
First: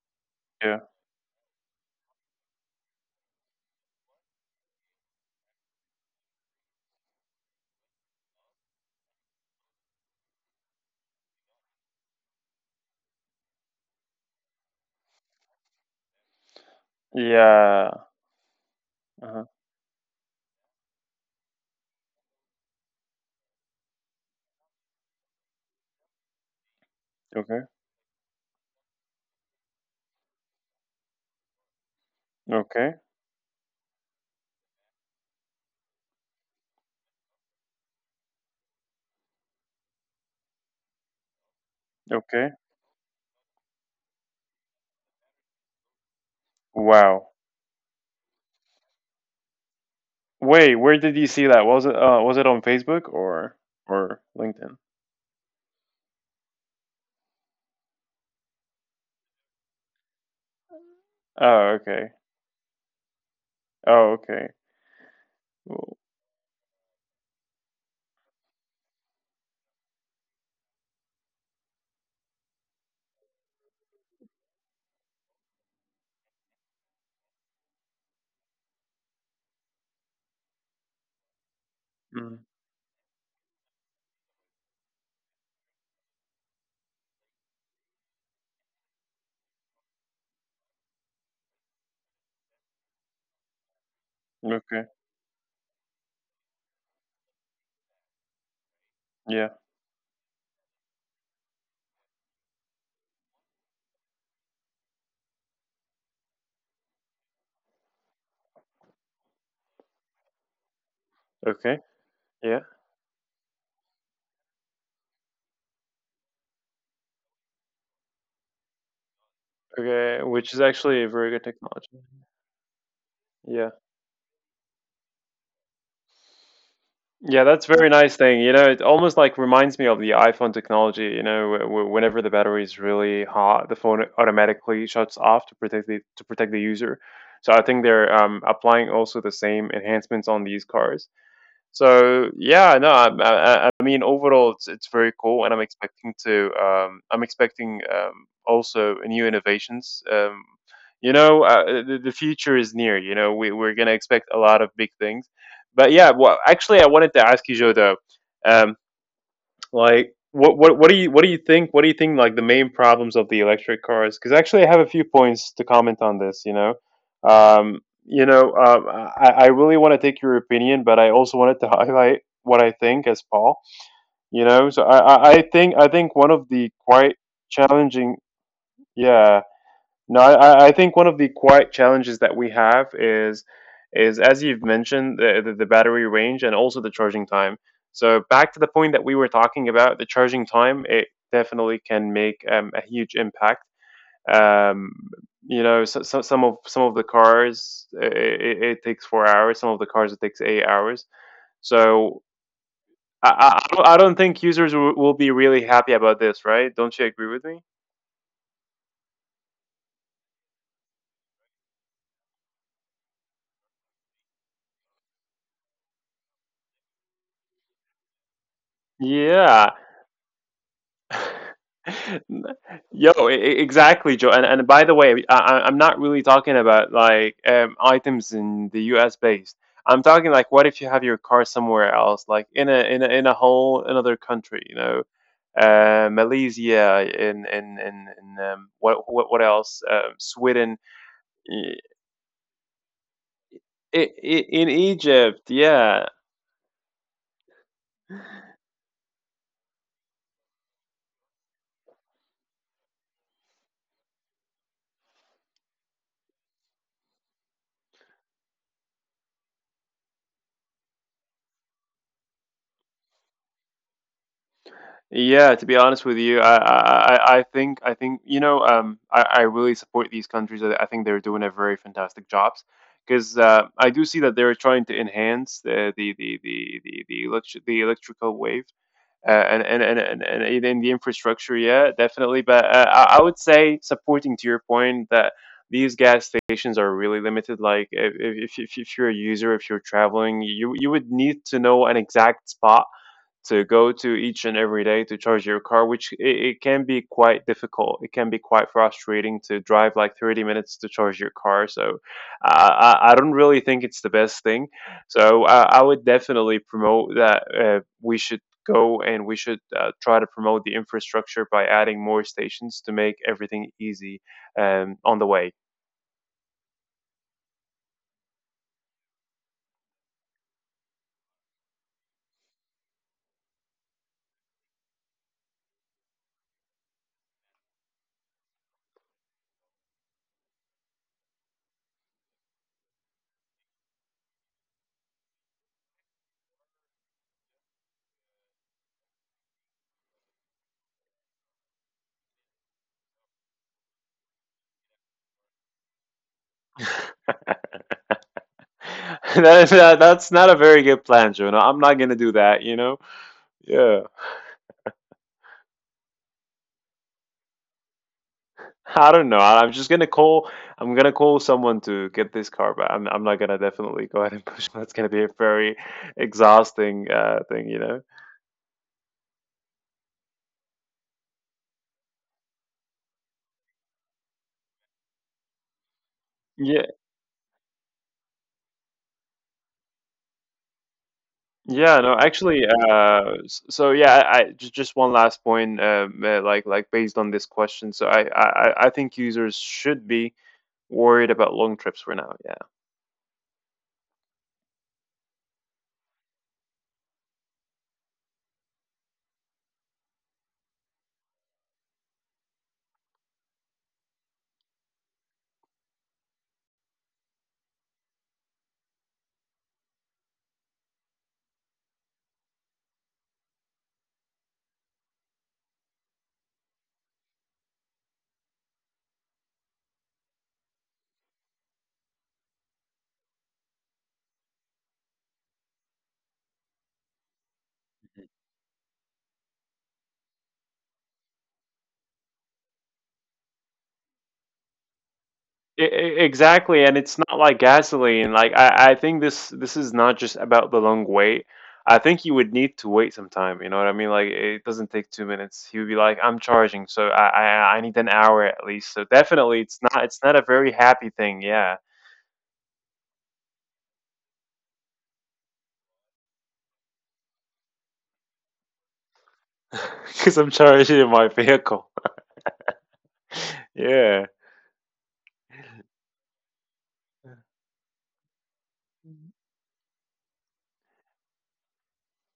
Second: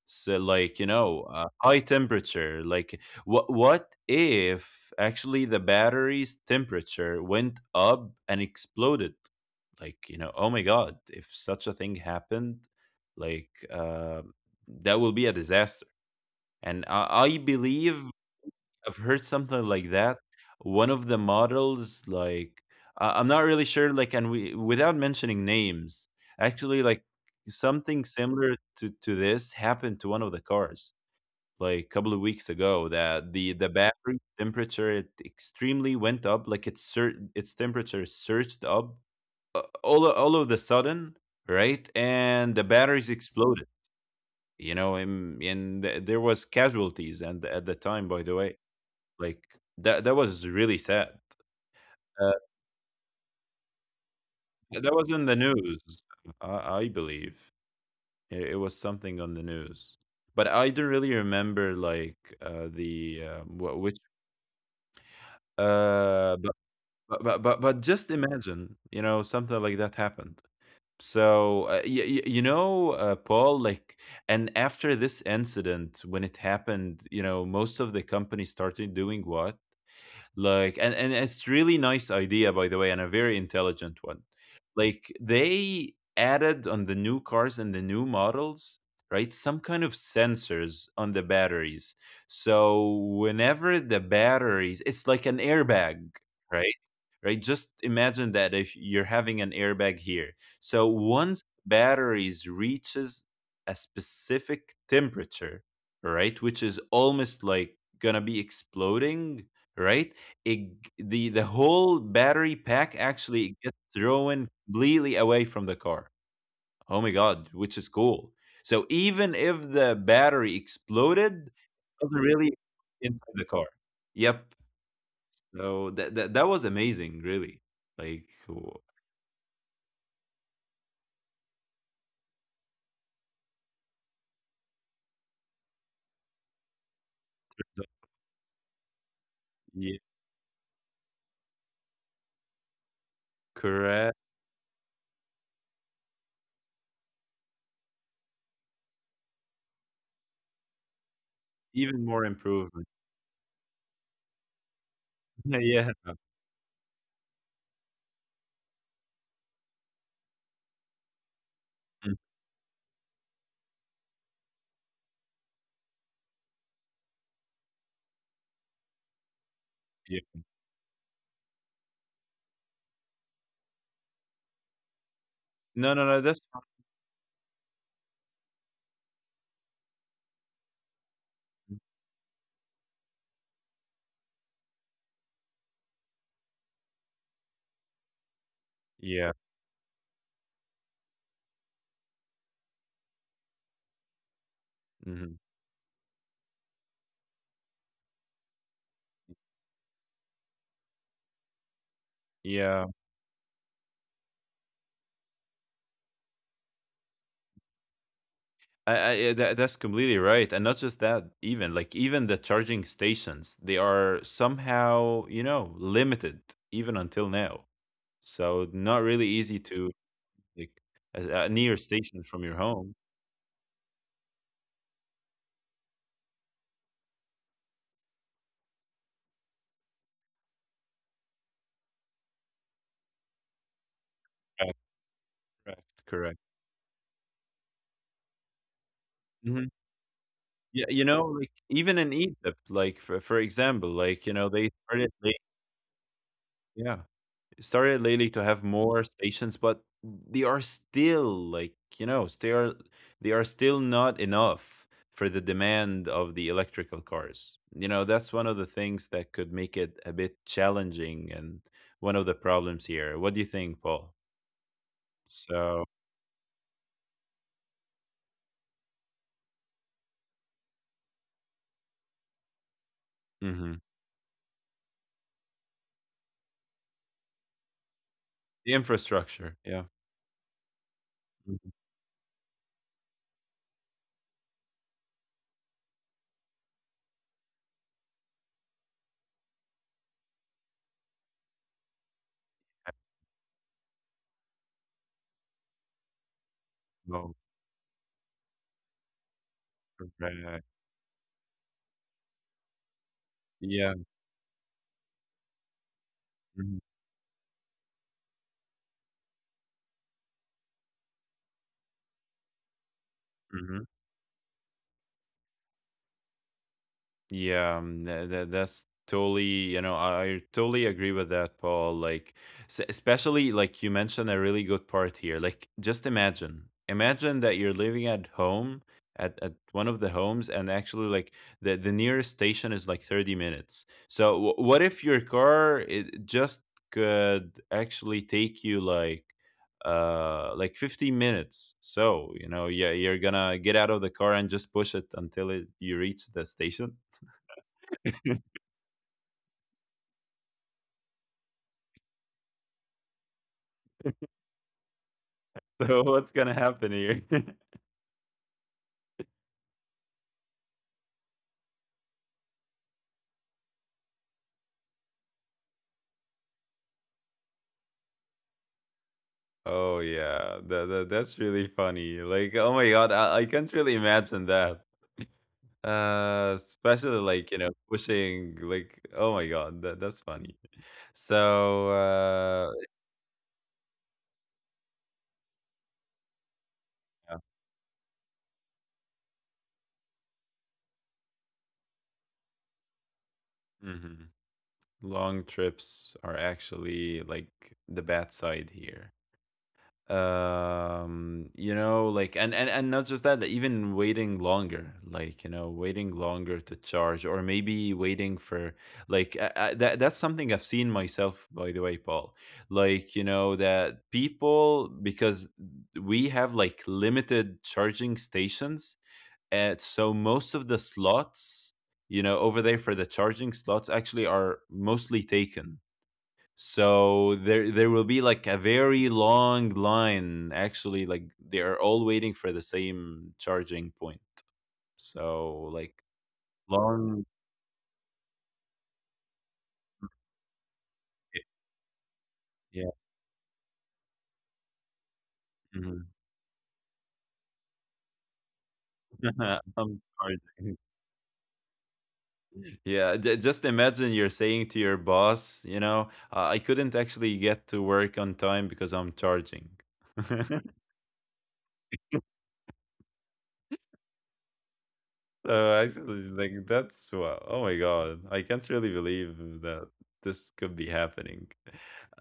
[SPEAKER 1] So, like,
[SPEAKER 2] Yeah.
[SPEAKER 1] you know, high temperature, like, what if actually the battery's temperature went up and exploded? Like, you know, oh my god, if such a thing happened, like uh, that will be a disaster. And I
[SPEAKER 2] Yeah.
[SPEAKER 1] believe I've heard
[SPEAKER 2] Uh-huh.
[SPEAKER 1] something like that. One of the models, like I'm not really sure, like, and we without mentioning names, actually, like
[SPEAKER 2] Okay.
[SPEAKER 1] something similar to this happened to one of the cars like a couple of weeks
[SPEAKER 2] Okay.
[SPEAKER 1] ago. That the battery temperature, it extremely went up, like its temperature surged up, all of the sudden, right?
[SPEAKER 2] Okay.
[SPEAKER 1] And the batteries exploded. You know, and there was
[SPEAKER 2] Wow.
[SPEAKER 1] casualties, and at the time, by the way, like,
[SPEAKER 2] Wait,
[SPEAKER 1] that that
[SPEAKER 2] where did you
[SPEAKER 1] was
[SPEAKER 2] see
[SPEAKER 1] really
[SPEAKER 2] that?
[SPEAKER 1] sad.
[SPEAKER 2] Was it on Facebook
[SPEAKER 1] Uh,
[SPEAKER 2] or LinkedIn?
[SPEAKER 1] that was in the news, I believe. It was something on the news. But
[SPEAKER 2] Oh,
[SPEAKER 1] I don't
[SPEAKER 2] okay.
[SPEAKER 1] really remember, like,
[SPEAKER 2] Oh,
[SPEAKER 1] the,
[SPEAKER 2] okay.
[SPEAKER 1] wh which—
[SPEAKER 2] Well,
[SPEAKER 1] uh, but but just imagine, you know, something like that happened. So, y y you know, Paul, like, and after this incident, when it happened, you know, most of the companies started doing what? Like,
[SPEAKER 2] mm,
[SPEAKER 1] and it's really nice idea, by the way, and a very intelligent one. Like, they added on the new cars and the new models, right, some kind of sensors on the batteries. So
[SPEAKER 2] okay.
[SPEAKER 1] whenever the batteries, it's like an airbag, right, right, just
[SPEAKER 2] Yeah.
[SPEAKER 1] imagine that if you're having an airbag here. So once batteries reaches a specific temperature, right, which is almost like gonna be exploding,
[SPEAKER 2] Okay.
[SPEAKER 1] right, it,
[SPEAKER 2] Yeah.
[SPEAKER 1] the whole battery pack actually gets thrown completely away from the car. Oh my god, which is cool.
[SPEAKER 2] Okay.
[SPEAKER 1] So
[SPEAKER 2] Which is
[SPEAKER 1] even
[SPEAKER 2] actually a
[SPEAKER 1] if
[SPEAKER 2] very good
[SPEAKER 1] the
[SPEAKER 2] technology.
[SPEAKER 1] battery exploded, it
[SPEAKER 2] Yeah.
[SPEAKER 1] doesn't really inside the car. Yep.
[SPEAKER 2] Yeah,
[SPEAKER 1] So
[SPEAKER 2] that's very
[SPEAKER 1] that
[SPEAKER 2] nice
[SPEAKER 1] was
[SPEAKER 2] thing. You know,
[SPEAKER 1] amazing,
[SPEAKER 2] it
[SPEAKER 1] really.
[SPEAKER 2] almost like reminds
[SPEAKER 1] Like
[SPEAKER 2] me of the
[SPEAKER 1] w—
[SPEAKER 2] iPhone technology. You know, whenever the battery is really hot, the phone automatically shuts off to protect the user. So I think they're applying also the same enhancements on these cars.
[SPEAKER 1] yeah,
[SPEAKER 2] So yeah, no, I mean overall it's very cool, and I'm
[SPEAKER 1] correct.
[SPEAKER 2] expecting to I'm expecting also new innovations. You know, the future is near. You know,
[SPEAKER 1] Even
[SPEAKER 2] we
[SPEAKER 1] more
[SPEAKER 2] we're gonna
[SPEAKER 1] improvement.
[SPEAKER 2] expect a lot of big things. But yeah, well, actually, I wanted
[SPEAKER 1] yeah.
[SPEAKER 2] to ask you, Joe, though. Um, like, what do you think? What do you think like the main problems of
[SPEAKER 1] Mm,
[SPEAKER 2] the electric cars? Because actually, I have a few points to comment on this. You know, um, I really want to take your opinion, but I also
[SPEAKER 1] yeah.
[SPEAKER 2] wanted to highlight what I think as Paul. You know, so I think one of the
[SPEAKER 1] No, no,
[SPEAKER 2] quite
[SPEAKER 1] no. That's fine.
[SPEAKER 2] challenging, yeah. No, I think one of the quite challenges that we have is as you've mentioned the battery range and also the charging time. So back to the point that we were talking about, the
[SPEAKER 1] Yeah.
[SPEAKER 2] charging time it definitely can make a huge impact. Um, you know, so,
[SPEAKER 1] Hmm.
[SPEAKER 2] so some of the cars it takes 4 hours, some of the cars it takes 8 hours. So I,
[SPEAKER 1] Yeah.
[SPEAKER 2] I, I don't think users will be really happy about this, right? Don't you agree with me?
[SPEAKER 1] I, yeah, that, that's completely right, and not just that. Even like, even the charging stations, they are somehow, you know, limited even until now. So, not really
[SPEAKER 2] Yeah,
[SPEAKER 1] easy to, like, a near station from your
[SPEAKER 2] Yo,
[SPEAKER 1] home.
[SPEAKER 2] exactly, Joe. And by the way, I'm not really talking about like items in the U.S. based. I'm talking like, what if you have your car somewhere else, like in a in a whole another country, you
[SPEAKER 1] Correct,
[SPEAKER 2] know,
[SPEAKER 1] correct, correct.
[SPEAKER 2] Malaysia, in what else,
[SPEAKER 1] Hmm.
[SPEAKER 2] Sweden,
[SPEAKER 1] Yeah, you know, like
[SPEAKER 2] i-
[SPEAKER 1] even in Egypt, like for example, like,
[SPEAKER 2] i-
[SPEAKER 1] you know,
[SPEAKER 2] in
[SPEAKER 1] they started
[SPEAKER 2] Egypt,
[SPEAKER 1] like,
[SPEAKER 2] yeah.
[SPEAKER 1] yeah, started lately to have more stations, but they are still, like, you know, they are still not enough for the demand of the electrical cars. You know, that's one of the things that could make it a bit challenging, and one of the problems here. What do you think, Paul?
[SPEAKER 2] Yeah, to be
[SPEAKER 1] So
[SPEAKER 2] honest with you, I think you know I really support these countries. I think they're doing a very fantastic jobs because I
[SPEAKER 1] mhm.
[SPEAKER 2] do see that they're trying to enhance the electrical wave
[SPEAKER 1] The
[SPEAKER 2] and,
[SPEAKER 1] infrastructure, yeah,
[SPEAKER 2] in the infrastructure. Yeah,
[SPEAKER 1] mhm.
[SPEAKER 2] definitely. But I would say supporting to your point that these gas stations are really limited. Like if you're a user, if you're traveling, you would need to know an exact spot to go to each and every day to charge your car, which it can be quite
[SPEAKER 1] Oh,
[SPEAKER 2] difficult. It can be quite frustrating to drive like 30 minutes to
[SPEAKER 1] right.
[SPEAKER 2] charge your car. So I don't really think it's the best
[SPEAKER 1] Yeah.
[SPEAKER 2] thing. So I would definitely promote
[SPEAKER 1] Hmm.
[SPEAKER 2] that we should go and we should try to promote the infrastructure by adding more stations to make everything easy on the way.
[SPEAKER 1] Yeah, that's totally, you know, I totally agree with that, Paul. Like, s especially like you mentioned a really good part here. Like, just imagine that you're living at home at one of the homes, and actually, like, the nearest station is like 30 minutes. So, w what if your car it just could actually take you like 15 minutes so you know yeah you're gonna get out of the car and just push it until it you reach the station.
[SPEAKER 2] That's not a very good plan, Jonah. I'm not going to do that, you know? Yeah.
[SPEAKER 1] So what's gonna happen here?
[SPEAKER 2] I don't know. I'm just gonna call. I'm gonna call someone to get this car back. I'm. I'm not gonna definitely go ahead and push. That's gonna be a very exhausting thing, you know.
[SPEAKER 1] Oh yeah, that's really funny. Like, oh my god, I can't really imagine that.
[SPEAKER 2] Yeah.
[SPEAKER 1] Especially like you know pushing like oh my god, that's funny.
[SPEAKER 2] Yeah. No.
[SPEAKER 1] So
[SPEAKER 2] Actually. So yeah. I just one last point. Like based on this
[SPEAKER 1] yeah.
[SPEAKER 2] question. So I think users should be worried about long trips for now. Yeah.
[SPEAKER 1] Hmm. Long trips are actually like the bad side here. You know like and not just that like, even waiting longer like you know waiting longer to charge or maybe waiting for like that that's something I've seen myself by the way, Paul. Like you know that people, because we have like limited charging stations, and so most of the slots, you know, over there for the charging slots actually are mostly taken. So there will be like a very long line, actually, like they are all waiting for the same charging point.
[SPEAKER 2] E-
[SPEAKER 1] So
[SPEAKER 2] e-
[SPEAKER 1] like
[SPEAKER 2] Exactly, and it's not
[SPEAKER 1] long,
[SPEAKER 2] like gasoline. Like I think this is not just about the long wait.
[SPEAKER 1] eh,
[SPEAKER 2] I think you would need to
[SPEAKER 1] yeah.
[SPEAKER 2] wait some time. You know what I mean? Like it doesn't take 2 minutes. He would be like,
[SPEAKER 1] Mhm.
[SPEAKER 2] "I'm charging, so I need an hour at least." So definitely,
[SPEAKER 1] I'm
[SPEAKER 2] it's not a very
[SPEAKER 1] charging.
[SPEAKER 2] happy thing. Yeah,
[SPEAKER 1] Yeah, just imagine you're saying to your boss, you know, I couldn't actually get to work on time because I'm charging.
[SPEAKER 2] because I'm charging in my vehicle. yeah,
[SPEAKER 1] So actually, like that's what. Oh my god, I can't really believe that this could be happening.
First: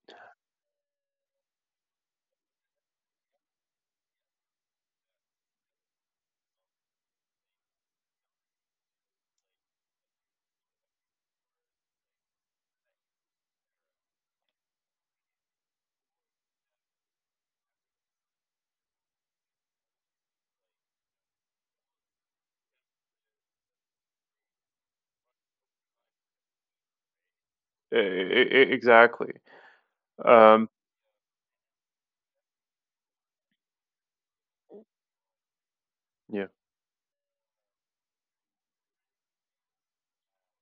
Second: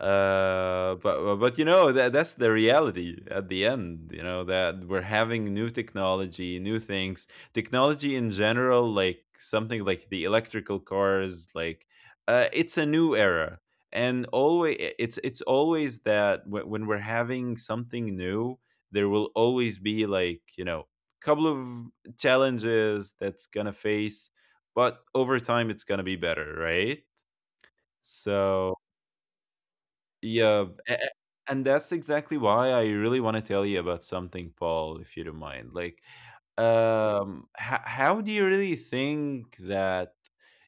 [SPEAKER 1] But you know that that's the reality at the end. You know that we're having new technology, new things, technology in general, like something like the electrical cars. Like, it's a new era, and always it's always that when we're having something new, there will always be like you know couple of challenges that's gonna face, but over time it's gonna be better, right?
[SPEAKER 2] e- e-
[SPEAKER 1] So
[SPEAKER 2] e- exactly. Um,
[SPEAKER 1] yeah, and that's exactly why I really want to tell you about something, Paul, if you don't mind. Like,
[SPEAKER 2] yeah.
[SPEAKER 1] h- how do you really think that?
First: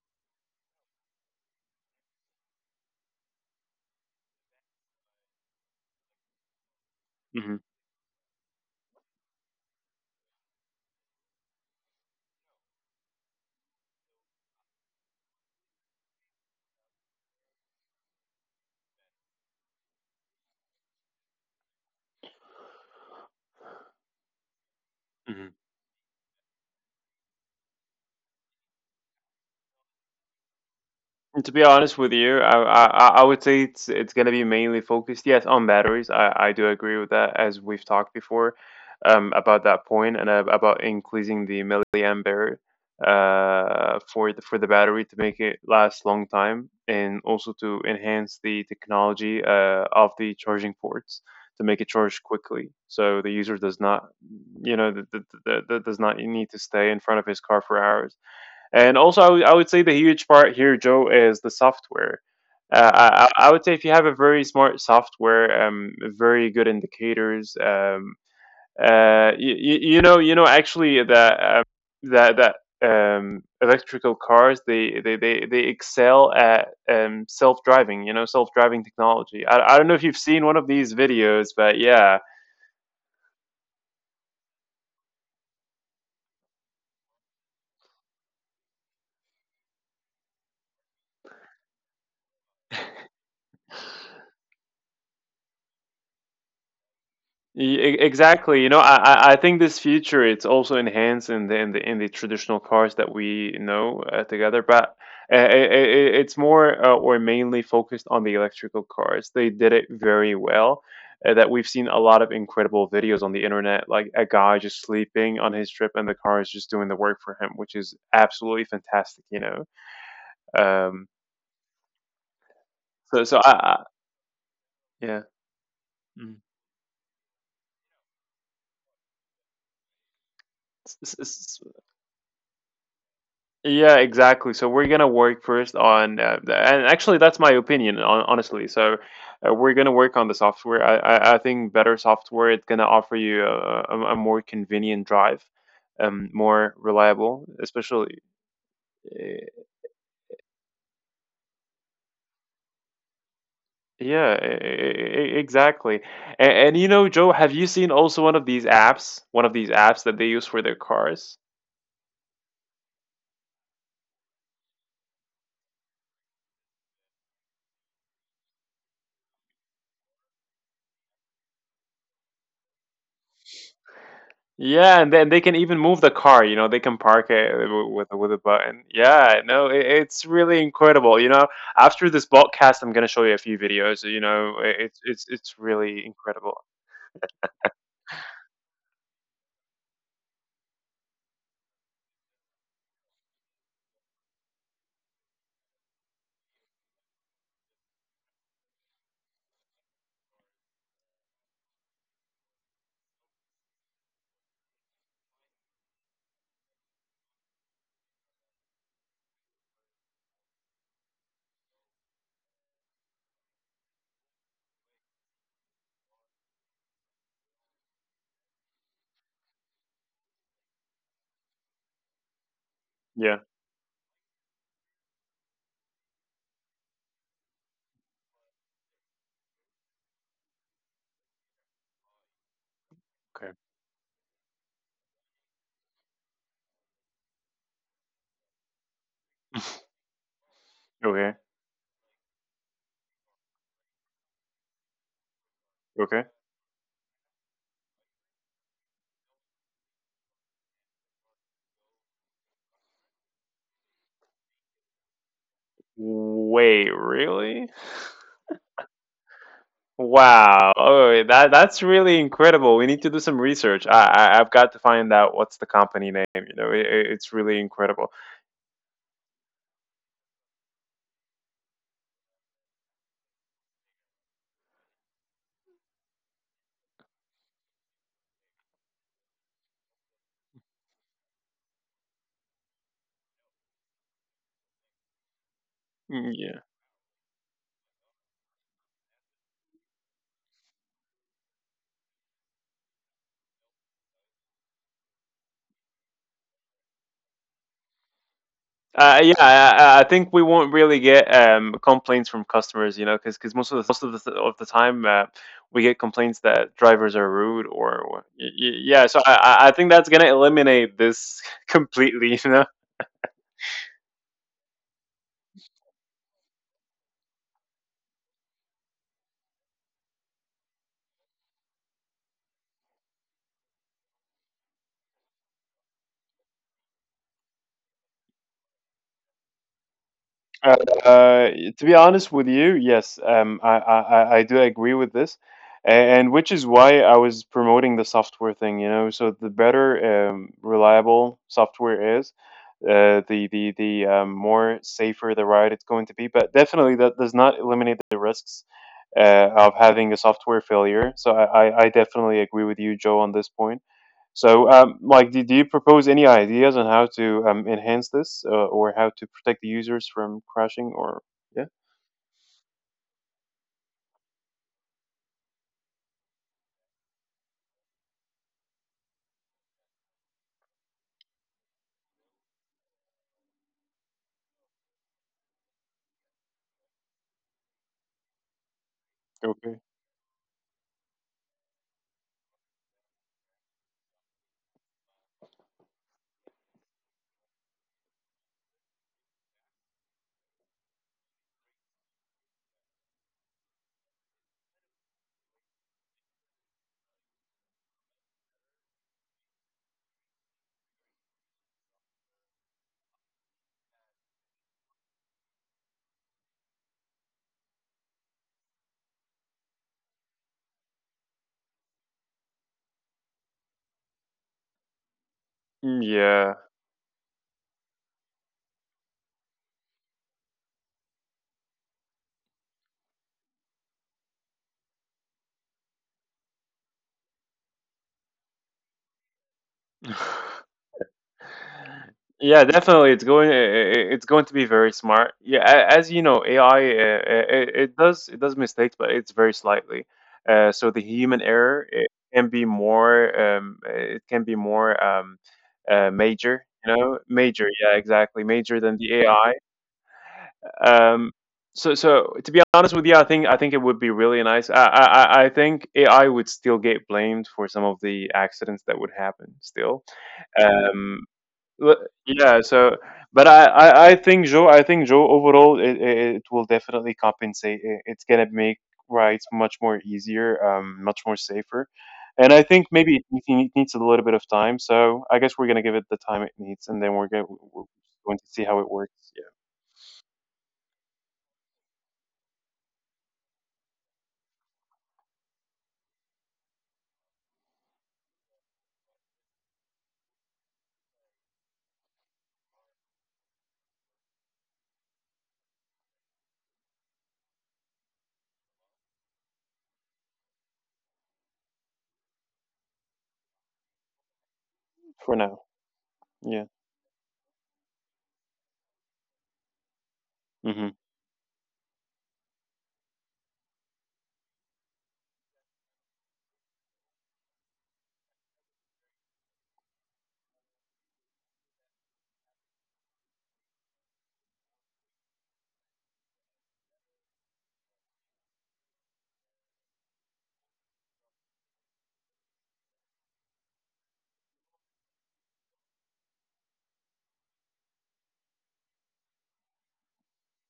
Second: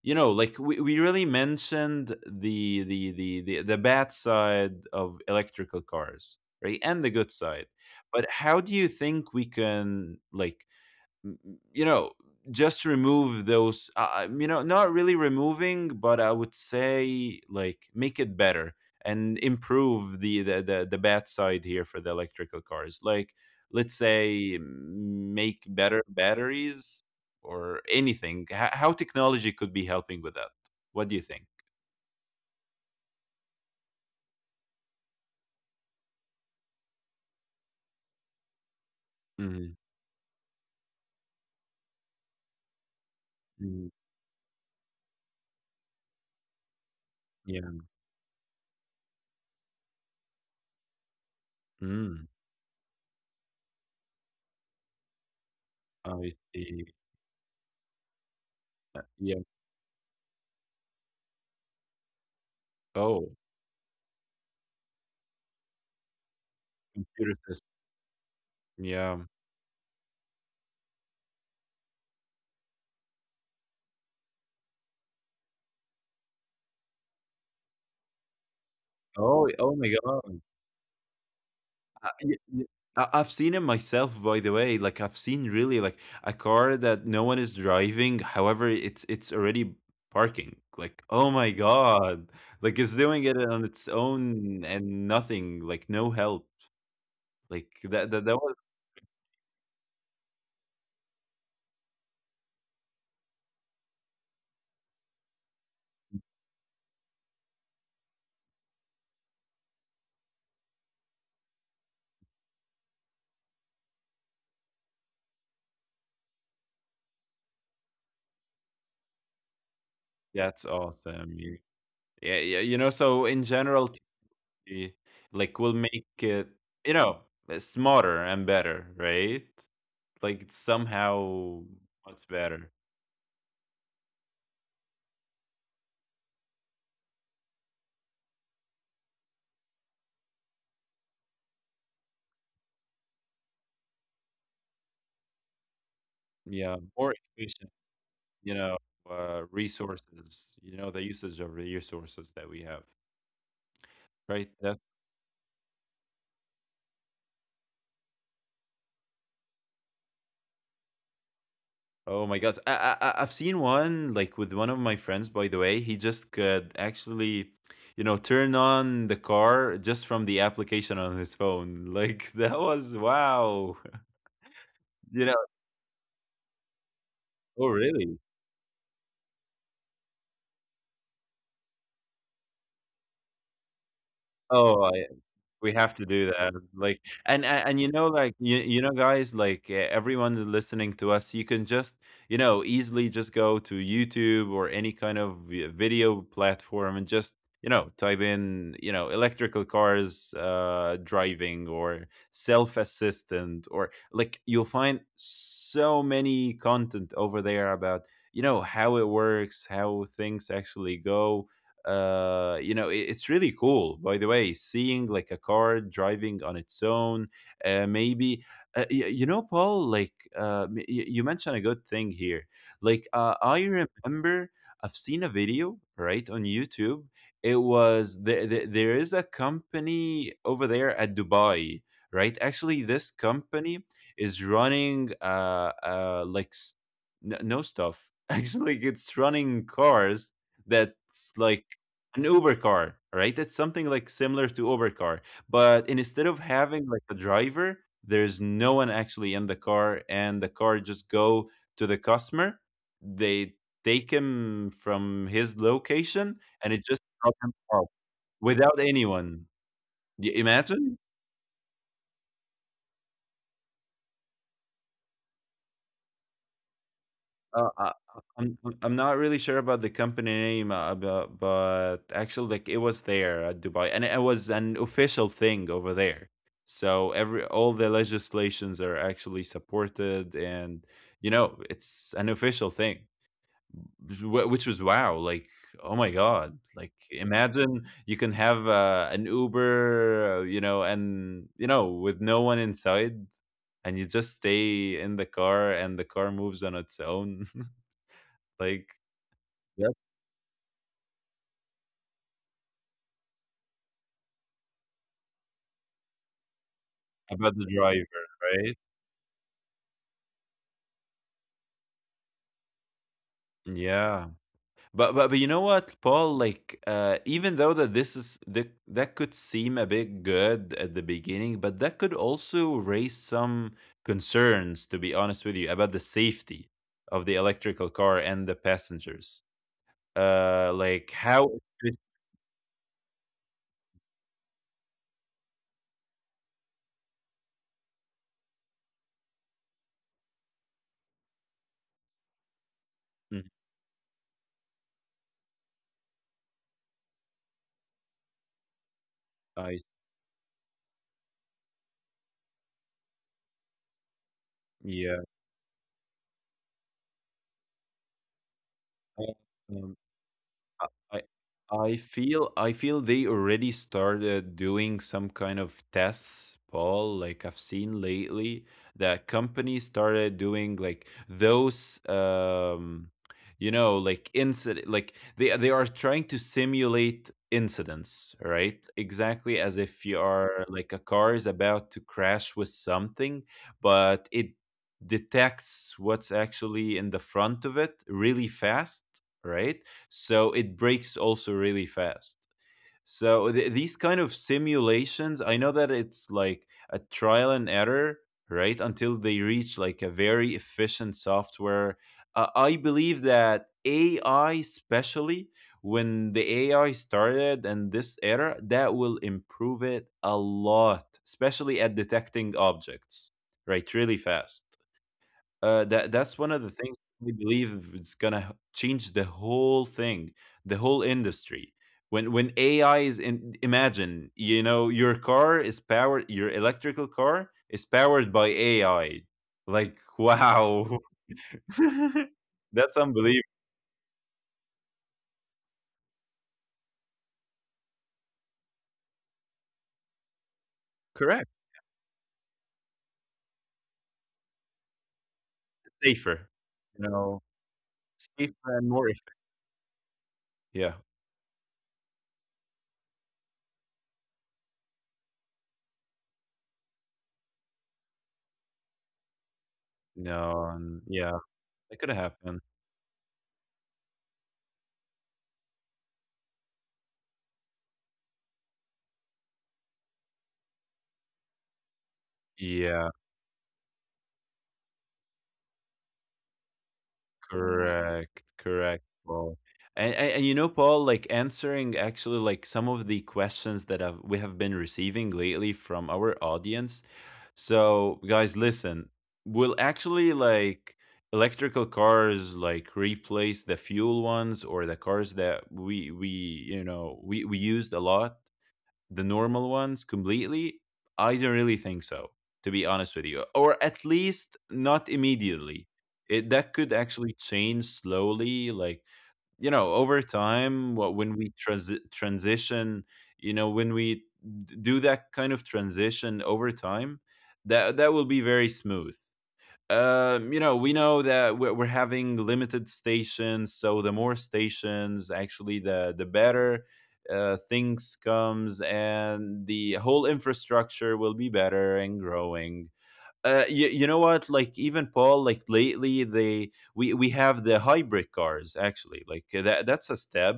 [SPEAKER 1] You know, like we really mentioned the, the the bad side of electrical cars, right, and the good
[SPEAKER 2] hmm
[SPEAKER 1] side. But how do you think we can like you know just remove those you know, not really removing, but I would say like make it better and improve the bad side here for the electrical cars, like let's say make better batteries or anything. How technology could be helping with that, what do you think?
[SPEAKER 2] And to be honest with you, I would say it's gonna be mainly focused, yes, on batteries. I do agree with that, as we've talked before, about
[SPEAKER 1] Mm.
[SPEAKER 2] that point and about increasing the milliampere
[SPEAKER 1] Mm,
[SPEAKER 2] for the battery to make it last long time and also
[SPEAKER 1] yeah.
[SPEAKER 2] to enhance the technology of the charging ports to make it charge
[SPEAKER 1] Mm,
[SPEAKER 2] quickly so the user does not you know th th th th does not
[SPEAKER 1] I
[SPEAKER 2] need to stay in
[SPEAKER 1] see.
[SPEAKER 2] front of his car for hours and
[SPEAKER 1] Uh,
[SPEAKER 2] also,
[SPEAKER 1] yeah.
[SPEAKER 2] I would say the huge part here, Joe, is the software. Uh, I,
[SPEAKER 1] Oh,
[SPEAKER 2] I I would say if you have a very smart software, very good
[SPEAKER 1] computer
[SPEAKER 2] indicators,
[SPEAKER 1] system. Yeah.
[SPEAKER 2] you know, actually that that that electrical cars they excel at self driving. You know, self driving technology.
[SPEAKER 1] Oh,
[SPEAKER 2] I
[SPEAKER 1] oh
[SPEAKER 2] don't know
[SPEAKER 1] my
[SPEAKER 2] if you've seen
[SPEAKER 1] god.
[SPEAKER 2] one of these videos, but yeah,
[SPEAKER 1] Y y I I've seen it myself, by the way. Like I've seen really like a car that no one is driving. However, it's already parking. Like, oh my God. Like it's doing it on its own and nothing, like no help.
[SPEAKER 2] E-
[SPEAKER 1] Like
[SPEAKER 2] e-
[SPEAKER 1] that was.
[SPEAKER 2] Exactly. You know, I think this feature it's also enhanced in the in the traditional cars that we know together, but it's more or mainly focused on the electrical cars. They did it very well. That we've seen a lot of incredible videos on the internet, like a guy just sleeping on his trip and the car is just doing the work for him, which is absolutely fantastic. You know.
[SPEAKER 1] That's
[SPEAKER 2] Um.
[SPEAKER 1] awesome. You. Yeah, yeah, you know,
[SPEAKER 2] So
[SPEAKER 1] so
[SPEAKER 2] so
[SPEAKER 1] in
[SPEAKER 2] I
[SPEAKER 1] general, TCP,
[SPEAKER 2] yeah.
[SPEAKER 1] like will make
[SPEAKER 2] Mm.
[SPEAKER 1] it, you know, smarter and better, right? Like it's
[SPEAKER 2] S- s- s-
[SPEAKER 1] somehow much better.
[SPEAKER 2] Yeah, exactly. So we're gonna work first on, and actually, that's my opinion, on, honestly. So we're gonna work on the software. I think better software it's gonna offer you a more convenient drive, more
[SPEAKER 1] Yeah, more
[SPEAKER 2] reliable,
[SPEAKER 1] efficient.
[SPEAKER 2] especially.
[SPEAKER 1] You know,
[SPEAKER 2] eh,
[SPEAKER 1] resources, you know, the usage of resources that we have,
[SPEAKER 2] Yeah,
[SPEAKER 1] right?
[SPEAKER 2] e-
[SPEAKER 1] Yeah.
[SPEAKER 2] e- e, exactly. And you know, Joe, have you seen also one of these apps, one of these apps that they use for their cars?
[SPEAKER 1] Oh my gosh, I've seen one like with one of my friends. By the way, he just could actually, you know, turn on the car just from the application on his phone. Like, that was wow.
[SPEAKER 2] Yeah, and then they
[SPEAKER 1] You
[SPEAKER 2] can
[SPEAKER 1] know?
[SPEAKER 2] even move the car. You know, they can park it
[SPEAKER 1] Oh
[SPEAKER 2] with
[SPEAKER 1] really?
[SPEAKER 2] a button. Yeah, no, it's really incredible. You know, after this podcast, I'm gonna show you a few videos. You know,
[SPEAKER 1] Oh, I.
[SPEAKER 2] it's
[SPEAKER 1] We
[SPEAKER 2] really
[SPEAKER 1] have to do
[SPEAKER 2] incredible.
[SPEAKER 1] that, like, and you know, like, you know, guys, like, everyone that's listening to us, you can just, you know, easily just go to YouTube or any kind of vi video platform and just, you know, type in, you know, electrical cars, driving or self-assistant, or like, you'll find so many content over there about, you know, how it works, how things actually go. You know it, it's really cool by the way seeing like a car driving on its own. uh maybe you know, Paul, like you mentioned a good thing here. Like
[SPEAKER 2] Yeah.
[SPEAKER 1] I remember I've seen a video, right, on YouTube. It was there is a company over there at Dubai, right? Actually this
[SPEAKER 2] Okay.
[SPEAKER 1] company is running like no stuff actually, it's running cars that's
[SPEAKER 2] Okay.
[SPEAKER 1] like an Uber car, right? It's something like similar to Uber car, but
[SPEAKER 2] Okay.
[SPEAKER 1] instead of having like a driver, there's no one actually in the car, and the car just go to the customer. They take him from his location, and it
[SPEAKER 2] Wait,
[SPEAKER 1] just drops him
[SPEAKER 2] really?
[SPEAKER 1] off without anyone.
[SPEAKER 2] Wow.
[SPEAKER 1] Imagine.
[SPEAKER 2] Oh, that's really incredible. We need to do some research. I've got to find out what's the company name. You know, it's really
[SPEAKER 1] Uh, uh,
[SPEAKER 2] incredible.
[SPEAKER 1] I'm not really sure about the company name, but actually, like it was there at Dubai, and it was an official thing over there. So every all the legislations are actually supported, and you know it's an official thing, which was wow. Like oh my
[SPEAKER 2] Mm, yeah.
[SPEAKER 1] god, like imagine you can have an Uber, you know, and you know with no one inside, and you just stay in the car, and the car moves on its own. Like,
[SPEAKER 2] Yeah,
[SPEAKER 1] that's
[SPEAKER 2] I think we won't really get complaints from customers, you know, because most of the time we get complaints that drivers are
[SPEAKER 1] about
[SPEAKER 2] rude
[SPEAKER 1] the
[SPEAKER 2] or
[SPEAKER 1] driver, right?
[SPEAKER 2] yeah. So I I think that's gonna eliminate this completely, you know.
[SPEAKER 1] Yeah. But you know what, Paul? Like, even though that this is that that could seem a bit good at the beginning, but that could also raise some concerns, to be honest with you, about the safety of the electrical car and the passengers.
[SPEAKER 2] Uh,
[SPEAKER 1] Like
[SPEAKER 2] uh,
[SPEAKER 1] how
[SPEAKER 2] to be
[SPEAKER 1] efficient.
[SPEAKER 2] honest with you, yes, I, I do agree with this, and which is why I was promoting the software thing. You know, so the better reliable software is, the more safer the ride it's going to be. But definitely, that does not eliminate the risks of
[SPEAKER 1] I.
[SPEAKER 2] having a software failure. So I definitely agree with you, Joe, on this point. So,
[SPEAKER 1] Yeah.
[SPEAKER 2] Mike, do you propose any ideas on how to enhance this or how to
[SPEAKER 1] Uh,
[SPEAKER 2] protect the
[SPEAKER 1] um,
[SPEAKER 2] users from crashing
[SPEAKER 1] I
[SPEAKER 2] or
[SPEAKER 1] I
[SPEAKER 2] yeah?
[SPEAKER 1] I feel I feel they already started doing some kind of tests, Paul. Like I've seen lately that companies started doing like those you know like incident, like they are trying to simulate incidents, right? Exactly
[SPEAKER 2] Okay.
[SPEAKER 1] as if you are like a car is about to crash with something, but it detects what's actually in the front of it really fast, right? So it breaks also really fast. So these kind of simulations I know that it's like a trial and error, right, until they reach like a very efficient software. I believe that AI especially when the AI started and this era, that will improve it a lot, especially at detecting objects, right, really fast. That that's
[SPEAKER 2] Yeah.
[SPEAKER 1] one of the things we believe it's gonna change the whole thing, the whole industry. When AI is in, imagine, you know, your car is powered, your electrical car is powered by AI. Like, wow,
[SPEAKER 2] Yeah,
[SPEAKER 1] that's
[SPEAKER 2] definitely. It's going.
[SPEAKER 1] unbelievable.
[SPEAKER 2] It's going to be very smart. Yeah, as you know, AI it, it does mistakes, but it's very slightly. So the human
[SPEAKER 1] Correct,
[SPEAKER 2] error it can be more. It can be more
[SPEAKER 1] safer,
[SPEAKER 2] major. You
[SPEAKER 1] you
[SPEAKER 2] know,
[SPEAKER 1] know,
[SPEAKER 2] major. Yeah, exactly. Major
[SPEAKER 1] safer and
[SPEAKER 2] than
[SPEAKER 1] more.
[SPEAKER 2] the
[SPEAKER 1] Efficient.
[SPEAKER 2] AI.
[SPEAKER 1] Yeah,
[SPEAKER 2] Um, so so to be honest with you, I think it would be really nice. I think AI would still get blamed for some of the accidents that would happen still.
[SPEAKER 1] no, and
[SPEAKER 2] Um,
[SPEAKER 1] yeah, that could
[SPEAKER 2] yeah.
[SPEAKER 1] happen.
[SPEAKER 2] So, but I think Joe overall it will definitely compensate. It's gonna make rides much more easier, much more safer. And I think maybe
[SPEAKER 1] Yeah.
[SPEAKER 2] it needs a little bit of time. So I guess we're gonna give it the time it needs, and then we're going to
[SPEAKER 1] Correct,
[SPEAKER 2] see how it
[SPEAKER 1] correct,
[SPEAKER 2] works. Yeah,
[SPEAKER 1] Paul. And you know, Paul, like answering actually like some of the questions that have, we have been receiving lately from our audience. So, guys, listen, will actually like electrical cars like replace the fuel ones or the cars that we you know we used a lot? The normal ones completely? I don't really think so, to be honest with you, or at least not
[SPEAKER 2] for now.
[SPEAKER 1] immediately. It,
[SPEAKER 2] Yeah.
[SPEAKER 1] that could actually change slowly, like you know, over
[SPEAKER 2] hmm
[SPEAKER 1] time. What when we transition, you know, when we do that kind of transition over time, that that will be very smooth. You know, we know that we're having limited stations, so the more stations, actually, the better things comes, and the whole infrastructure will be better and growing. You, you know what? Like even, Paul, like lately, they we have the hybrid cars actually. Like that that's a step,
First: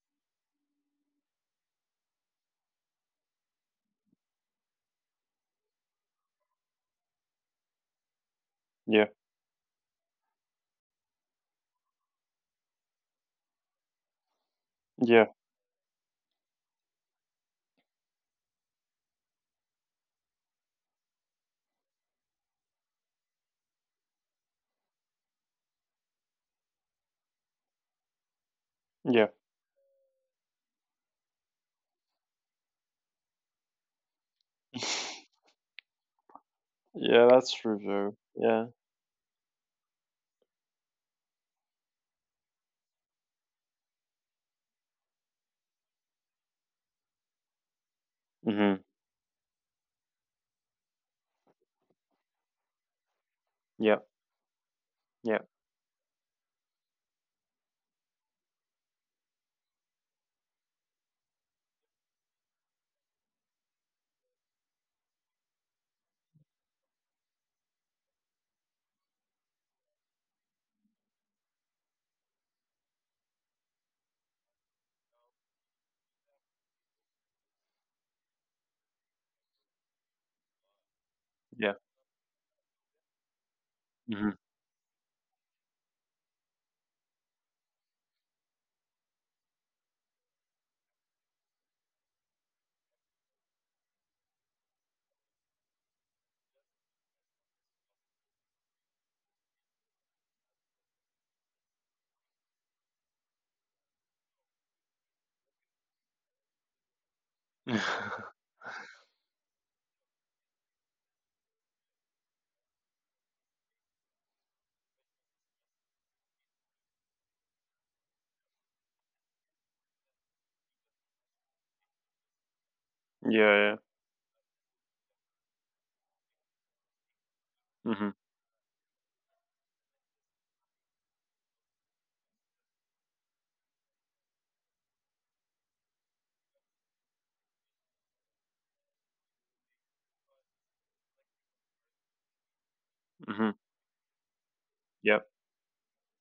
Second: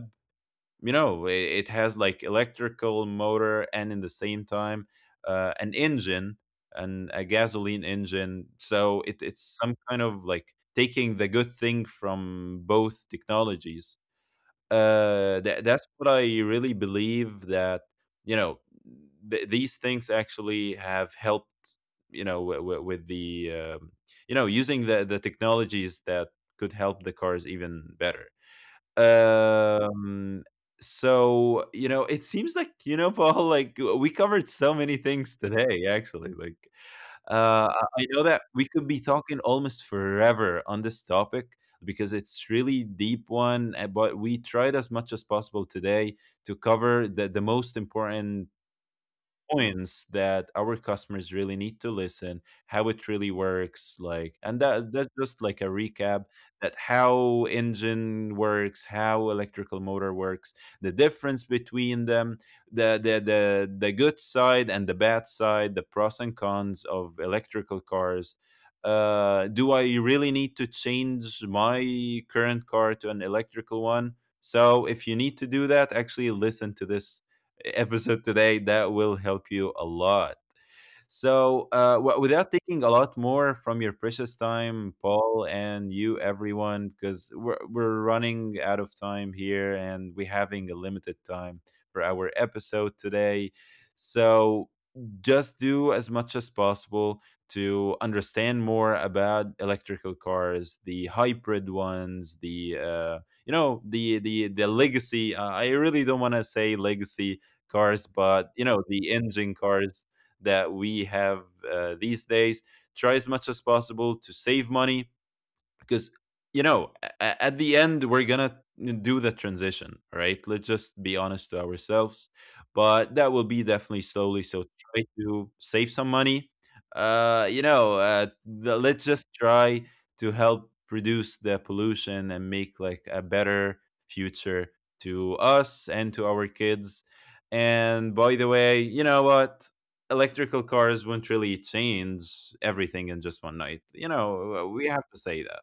[SPEAKER 1] you know it, it has like electrical motor and in the same time an engine and a gasoline engine, so
[SPEAKER 2] Yeah.
[SPEAKER 1] it, it's some kind of like taking the good thing from both technologies.
[SPEAKER 2] Yeah.
[SPEAKER 1] That's what I really believe that, you know, these things actually have helped, you know, with the you know using the technologies that could help the cars even better.
[SPEAKER 2] Yeah.
[SPEAKER 1] um, so, you know, it seems like, you know, Paul, like we covered so many things today, actually. Like,
[SPEAKER 2] Yeah, that's true
[SPEAKER 1] I
[SPEAKER 2] though.
[SPEAKER 1] know that
[SPEAKER 2] Yeah.
[SPEAKER 1] we could be talking almost forever on this topic because it's really deep one. But we tried as much as possible today to cover the most important
[SPEAKER 2] Mhm.
[SPEAKER 1] points that our customers really need to listen how it
[SPEAKER 2] Yeah,
[SPEAKER 1] really works like,
[SPEAKER 2] yeah,
[SPEAKER 1] and that that's just like a recap, that how engine works, how electrical motor works, the difference between them, the good side and the bad side, the pros and cons of electrical cars. Do I really need to change my current car to an electrical one? So if you need to do that, actually listen to this episode today, that will help you a lot. So,
[SPEAKER 2] yeah.
[SPEAKER 1] without taking a lot more from your
[SPEAKER 2] Mhm.
[SPEAKER 1] precious time, Paul, and you, everyone, because we're running out of time here and we're having a limited time for our episode today. So, just do as much as possible to understand more about electrical cars, the hybrid ones, the you know the legacy. I really don't want to say
[SPEAKER 2] yeah.
[SPEAKER 1] legacy cars, but you know the engine cars that we have these days. Try as much as possible to save money, because you know at the end we're gonna do the transition, right? Let's just be honest to ourselves,
[SPEAKER 2] Yeah.
[SPEAKER 1] but that will be definitely slowly, so try to save some money.
[SPEAKER 2] Mhm.
[SPEAKER 1] You know let's just try to help reduce the pollution and make like a better future to us and to our kids. And by the way, you know what, electrical cars won't really change
[SPEAKER 2] Mhm.
[SPEAKER 1] everything in just one night, you know,
[SPEAKER 2] Yep.
[SPEAKER 1] we have to say that,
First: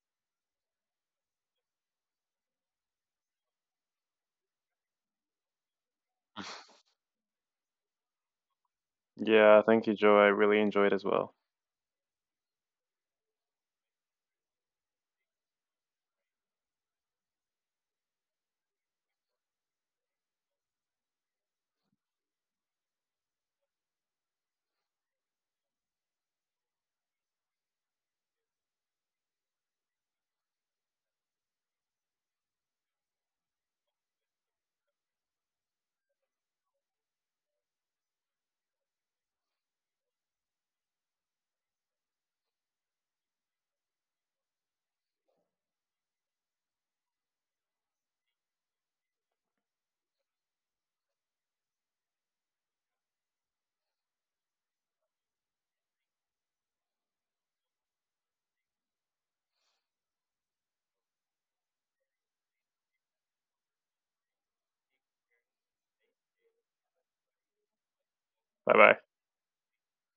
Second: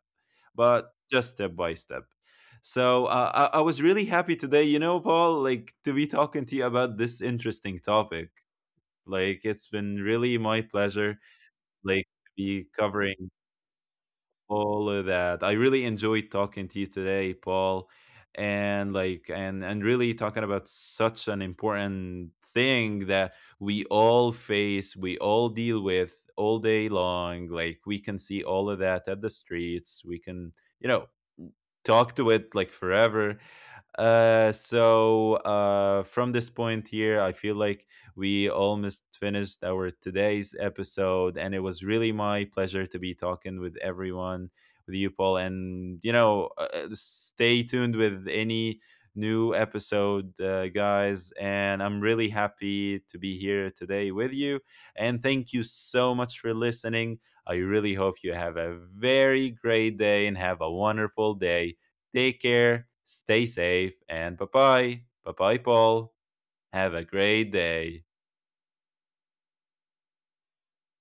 [SPEAKER 1] but just step by step. So I was really happy today, you know, Paul, like to be talking to you about this interesting topic. Like
[SPEAKER 2] Yeah.
[SPEAKER 1] it's
[SPEAKER 2] Thank you,
[SPEAKER 1] been
[SPEAKER 2] Joe. I
[SPEAKER 1] really
[SPEAKER 2] really
[SPEAKER 1] my
[SPEAKER 2] enjoyed as
[SPEAKER 1] pleasure,
[SPEAKER 2] well.
[SPEAKER 1] like to be covering all of that. I really enjoyed talking to you today, Paul, and like and really talking about such an important thing that we all face, we all deal with all day long. Like we can see all of that at the streets. We can, you know, talk to it like forever. So from this point here, I feel like we almost finished our today's episode, and it was really my pleasure to be talking with everyone, with you, Paul. And, you know, stay tuned with any new episode, guys. And I'm really happy to be here today with you. And thank you so much for listening. I really hope you have a very great day and have a wonderful day. Take care, stay safe, and bye bye. Bye bye, Paul. Have a great day.
[SPEAKER 2] Bye bye.